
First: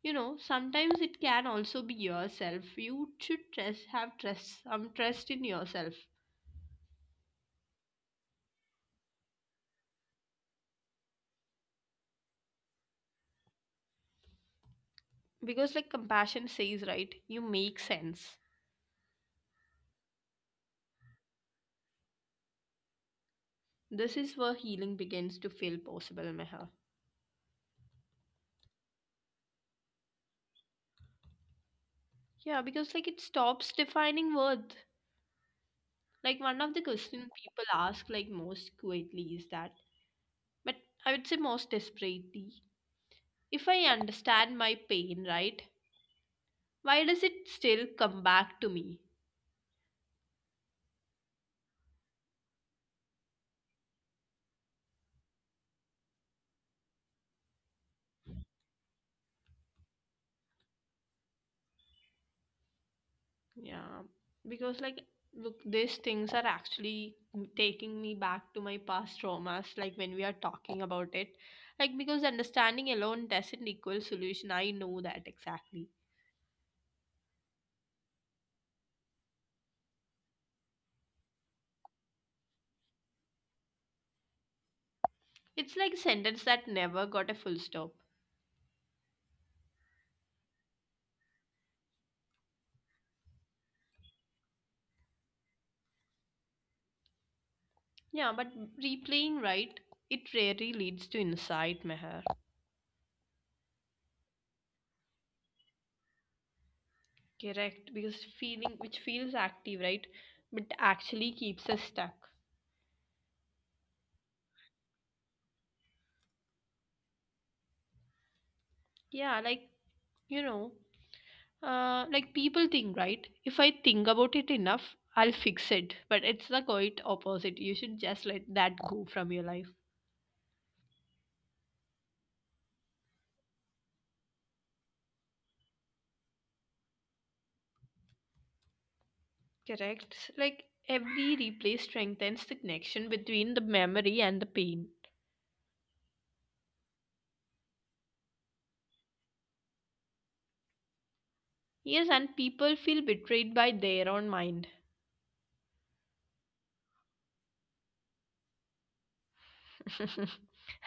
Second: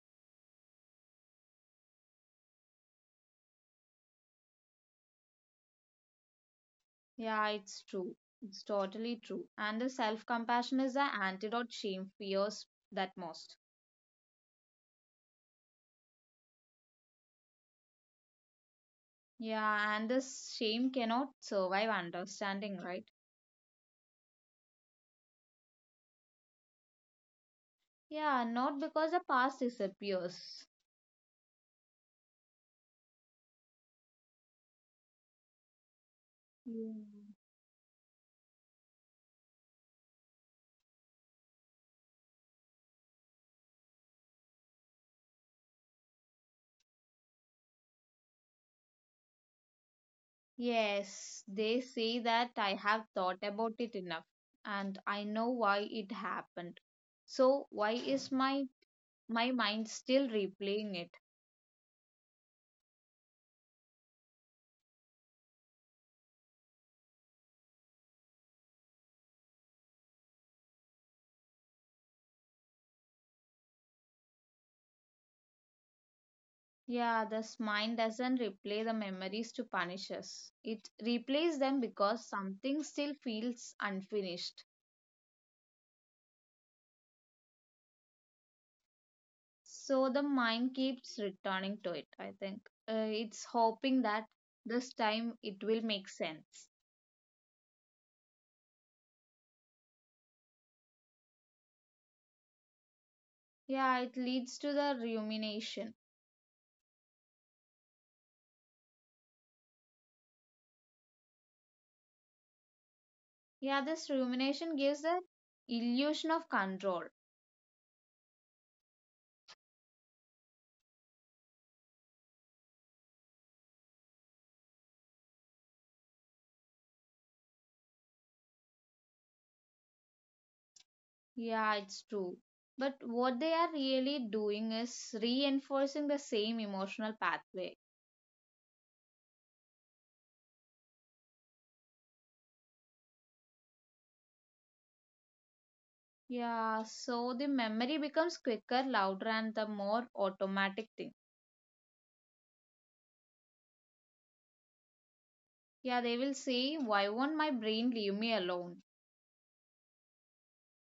A: you know sometimes it can also be yourself. You should trust have trust some trust in yourself,
B: Yeah, it's true. It's totally true. And the self-compassion is the antidote shame fears that most.
A: because like compassion says, right, you make sense.
B: Yeah, and this shame cannot survive understanding, right?
A: This is where healing begins to feel possible, Meher.
B: Yeah, not because the past disappears.
A: Yeah, because like it stops defining worth. Like one of the
B: Yeah.
A: questions people ask like most quietly is that, but I would say most desperately, if I understand my pain, right, why does it still come back to me?
B: Yes, they say that I have thought about it enough and I know why it happened. So why is my mind still replaying it?
A: Yeah, because like, look, these things are actually taking me back to my past traumas, like when we are talking about it. Like, because understanding alone doesn't equal solution. I know that exactly.
B: Yeah, this mind doesn't replay the memories to punish us. It replays them because something still feels unfinished.
A: It's like a sentence that never got a full stop.
B: So the mind keeps returning to it, I think. It's hoping that this time it will make sense.
A: Yeah, but replaying, right, it rarely leads to insight, Meher.
B: Yeah, it leads to the rumination.
A: Correct, because feeling, which feels active, right, but actually keeps us stuck.
B: Yeah, this rumination gives the illusion of control.
A: Yeah, like, you know, like people think, right? If I think about it enough, I'll fix it. But it's the quite opposite. You should just let that go from your life.
B: Yeah, it's true. But what they are really doing is reinforcing the same emotional pathway.
A: Correct. Like every replay strengthens the connection between the memory and the pain.
B: Yeah, so the memory becomes quicker, louder, and the more automatic thing.
A: Yes, and people feel betrayed by their own mind.
B: Yeah, they will say, why won't my brain leave me alone?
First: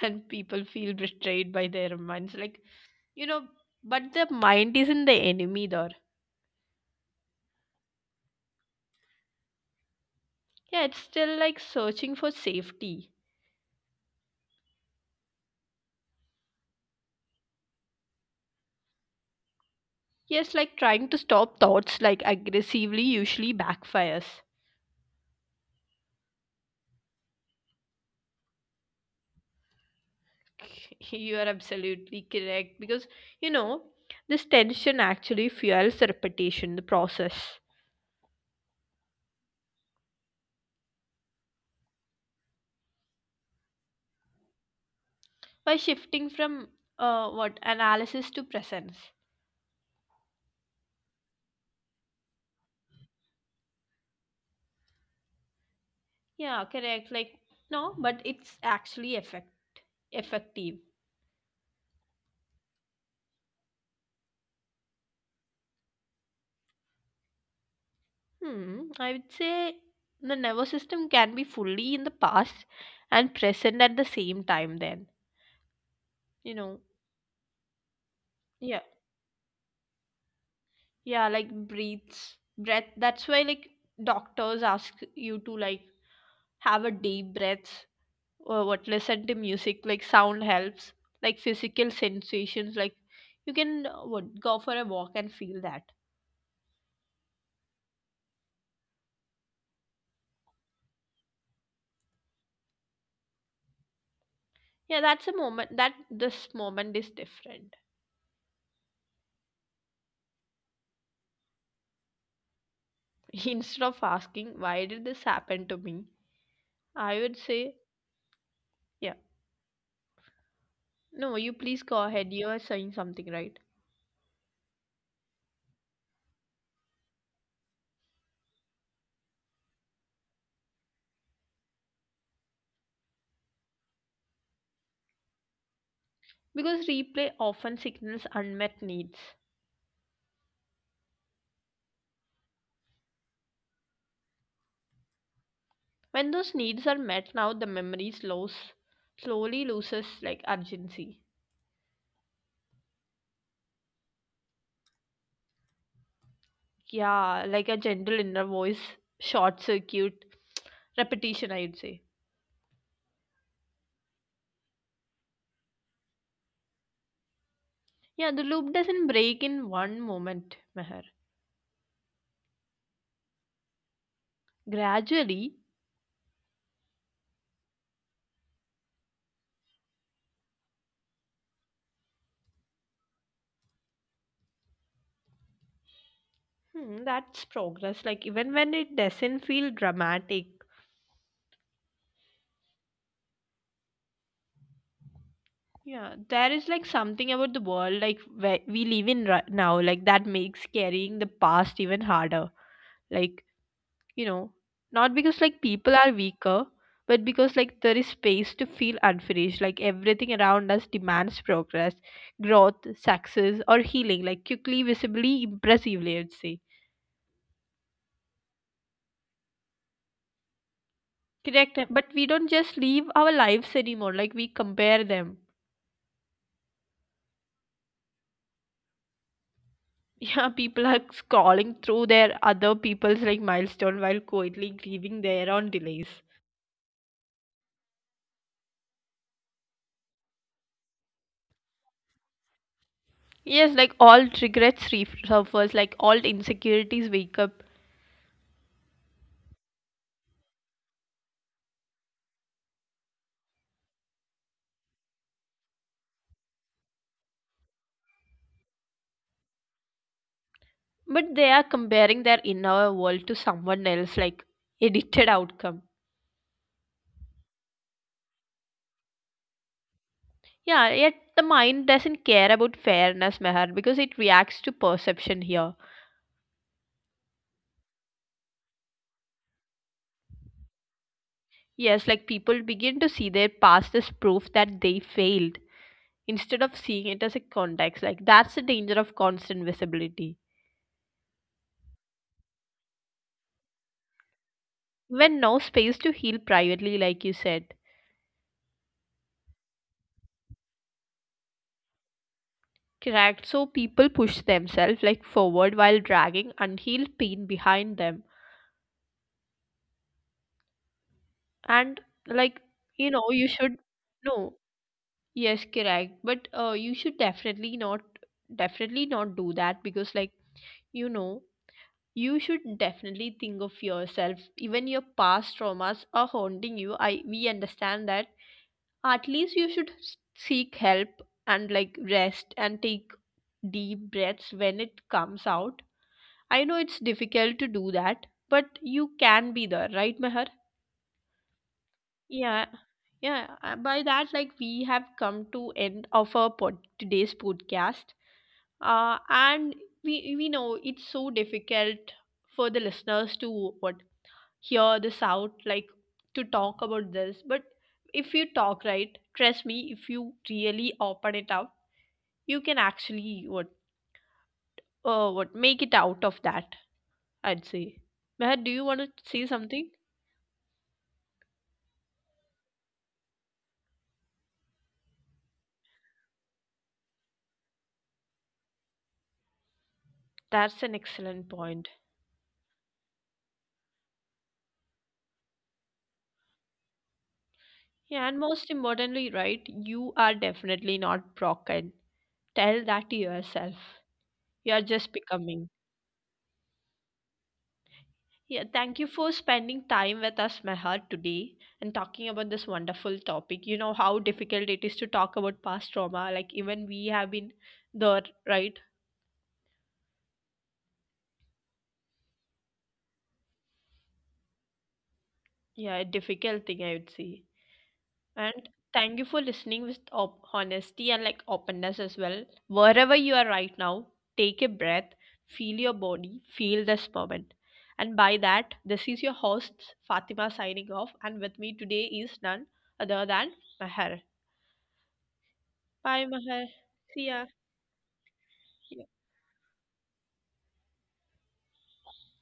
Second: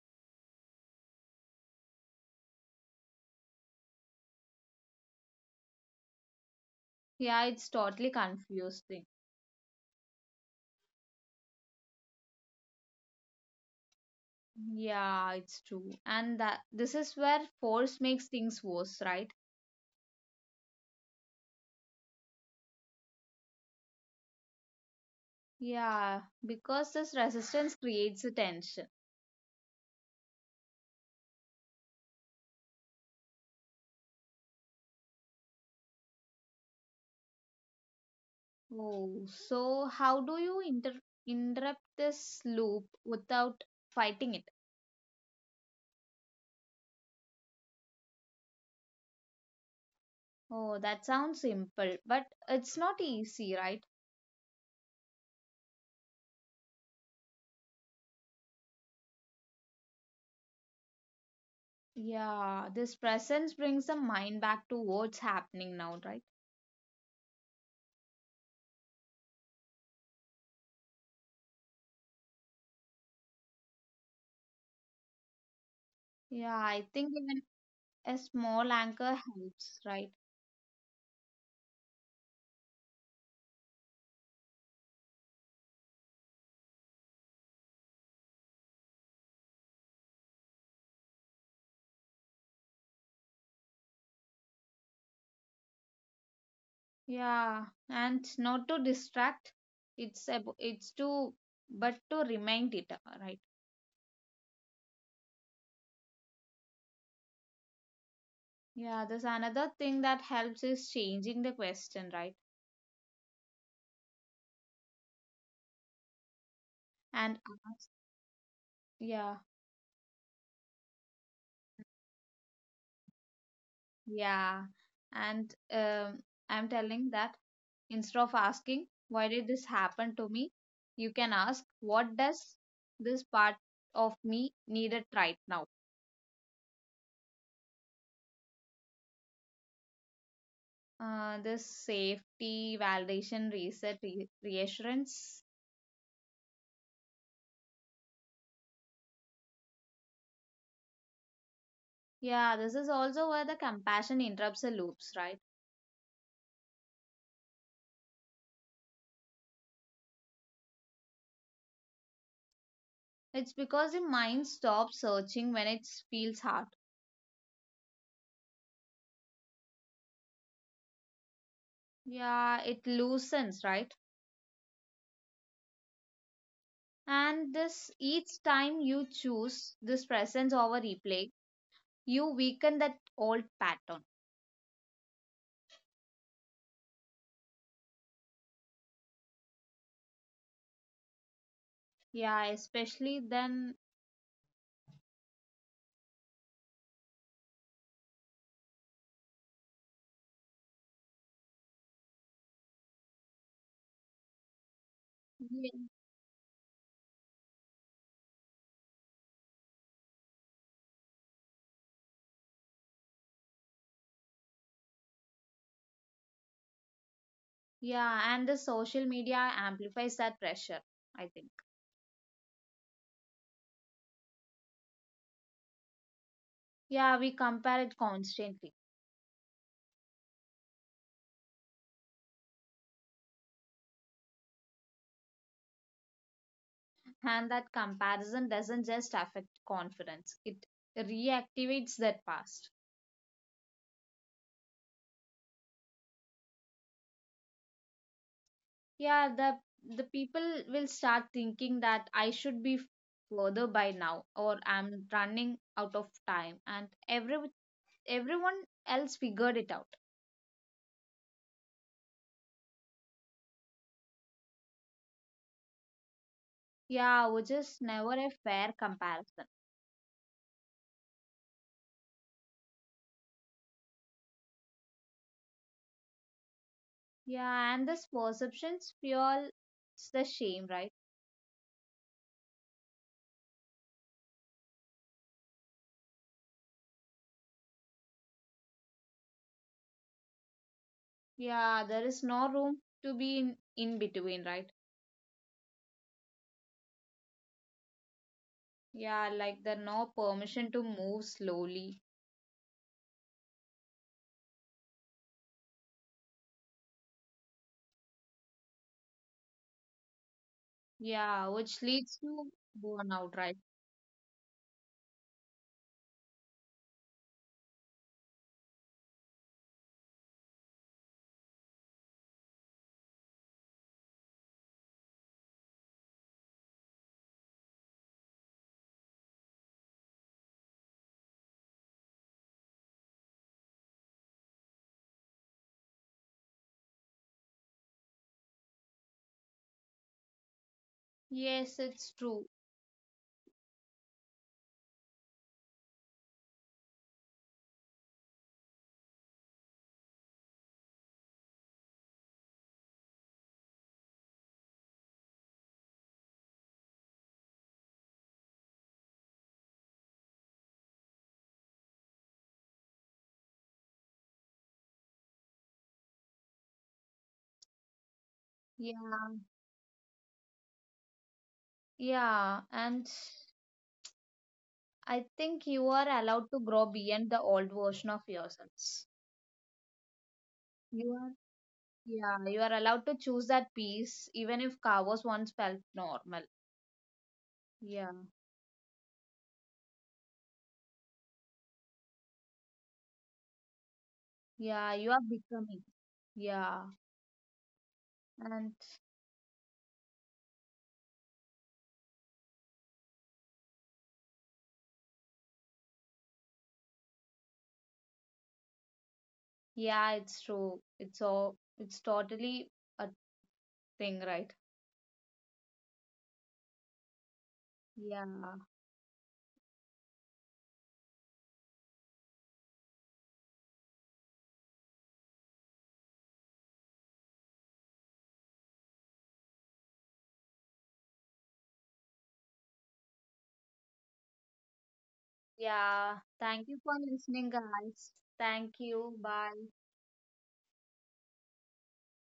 A: And people feel betrayed by their minds. Like, you know, but the mind isn't the enemy there.
B: Yeah, it's totally confused thing.
A: Yeah, it's still like searching for safety.
B: Yeah, it's true. And that this is where force makes things worse, right?
A: Yes, like trying to stop thoughts like aggressively usually backfires.
B: Yeah, because this resistance creates a tension.
A: You are absolutely correct because you know this tension actually fuels the repetition, the process
B: Oh, so how do you interrupt this loop without fighting it?
A: by shifting from what analysis to presence.
B: Oh, that sounds simple, but it's not easy, right?
A: Yeah, correct. Like no, but it's actually effective.
B: Yeah, this presence brings the mind back to what's happening now, right?
A: Hmm, I would say the nervous system can be fully in the past and present at the same time. Then you
B: Yeah,
A: know,
B: I think even a small
A: yeah.
B: anchor helps, right?
A: Yeah, like breath. That's why like doctors ask you to like have a deep breath or what listen to music. Like sound helps, like physical sensations, like you can what go for a walk and feel that.
B: Yeah, and not to distract, it's ab- it's to but to remind it, right?
A: Yeah, that's a moment that this moment is different.
B: Yeah, there's another thing that helps is changing the question, right?
A: Instead of asking why did this happen to me, I would
B: And
A: say,
B: ask,
A: yeah,
B: yeah.
A: no, you please go ahead. You are saying something, right?
B: Yeah, and I'm telling that instead of asking, why did this happen to me? You can ask, what does this part of me needed right now?
A: Because replay often signals unmet needs.
B: This safety, validation, reset, reassurance.
A: When those needs are met now, the memory slows, slowly loses like urgency.
B: Yeah, this is also where the compassion interrupts the loops, right?
A: Yeah, like a gentle inner voice, short circuit, repetition, I would say.
B: It's because the mind stops searching when it feels hard.
A: Yeah, the loop doesn't break in one moment, Meher.
B: Yeah, it loosens, right?
A: Gradually,
B: And this each time you choose this presence over replay, you weaken that old pattern.
A: hmm, that's progress, like even when it doesn't feel dramatic.
B: Yeah, especially then.
A: Yeah, there is like something about the world like where we live in right now, like that makes carrying the past even harder. Like you know not because like
B: Yeah.
A: people are weaker, but because like there is space to feel unfinished. Like everything around us demands progress, growth, success, or healing, like quickly, visibly, impressively, I'd say.
B: Yeah and the social media amplifies that pressure, I think.
A: Correct, but we don't just live our lives anymore, like we compare them.
B: Yeah, we compare it constantly.
A: Yeah, people are scrolling through their other people's like milestone while quietly grieving their own delays.
B: And that comparison doesn't just affect confidence, it reactivates that past.
A: Yes, like all regrets resurface, like all insecurities wake up.
B: Yeah, the people will start thinking that I should be further by now or I'm running out of time and everyone else figured it out.
A: But they are comparing their inner world to someone else, like edited outcome.
B: Yeah, which is never a fair comparison.
A: Yeah, yet the mind doesn't care about fairness, Meher, because it reacts to perception here.
B: Yeah, and this perceptions fuel the shame, right?
A: Yes, like people begin to see their past as proof that they failed instead of seeing it as a context. Like that's the danger of constant visibility.
B: Yeah, there is no room to be in between, right?
A: When no space to heal privately like you said.
B: Yeah, like there no permission to move slowly.
A: Correct, so people push themselves like forward while dragging unhealed pain behind them.
B: Yeah, which
A: And
B: leads to
A: like
B: burnout,
A: you
B: right?
A: should no yes correct, but you should definitely not do that. Because like you know you should definitely think of yourself. Even your past traumas are haunting you, I we understand that. At least you should seek help and like rest and take deep breaths when it comes out. I know it's difficult to do that, but you can be there, right, Meher?
B: Yes, it's true.
A: Yeah, yeah. By that, like we have come to end of our pod today's podcast. And we know it's so difficult for the listeners to what hear this out, like to talk about this. But if you talk right, trust me, if you really open it up, you can actually what make it out of that, I'd say. Meher, do you want
B: Yeah,
A: to say something?
B: yeah, and I think you are allowed to grow beyond the old version of yourselves.
A: That's an
B: You are,
A: excellent point.
B: yeah, you are allowed to choose that piece even if chaos once felt normal. Yeah,
A: Yeah, and most importantly, right, you are definitely not broken. Tell that to yourself. You are
B: yeah,
A: just
B: you are
A: becoming.
B: becoming. Yeah,
A: Yeah,
B: and
A: thank you for spending time with us, Meher, today and talking about this wonderful topic. You know how difficult it is to talk about past trauma. Like, even we have been there, right?
B: yeah, it's true. It's all, it's totally a thing, right?
A: Yeah, a difficult thing, I would say.
B: Yeah,
A: And thank you for listening with honesty and like openness as well. Wherever you are right now, take a breath, feel your body, feel this moment. And by that, this is your host Fatima signing off, and with me today is none other than Mahar.
B: yeah.
A: Bye,
B: Thank
A: Mahar.
B: you for
A: See ya.
B: listening, guys. Thank
A: Yeah.
B: you. Bye.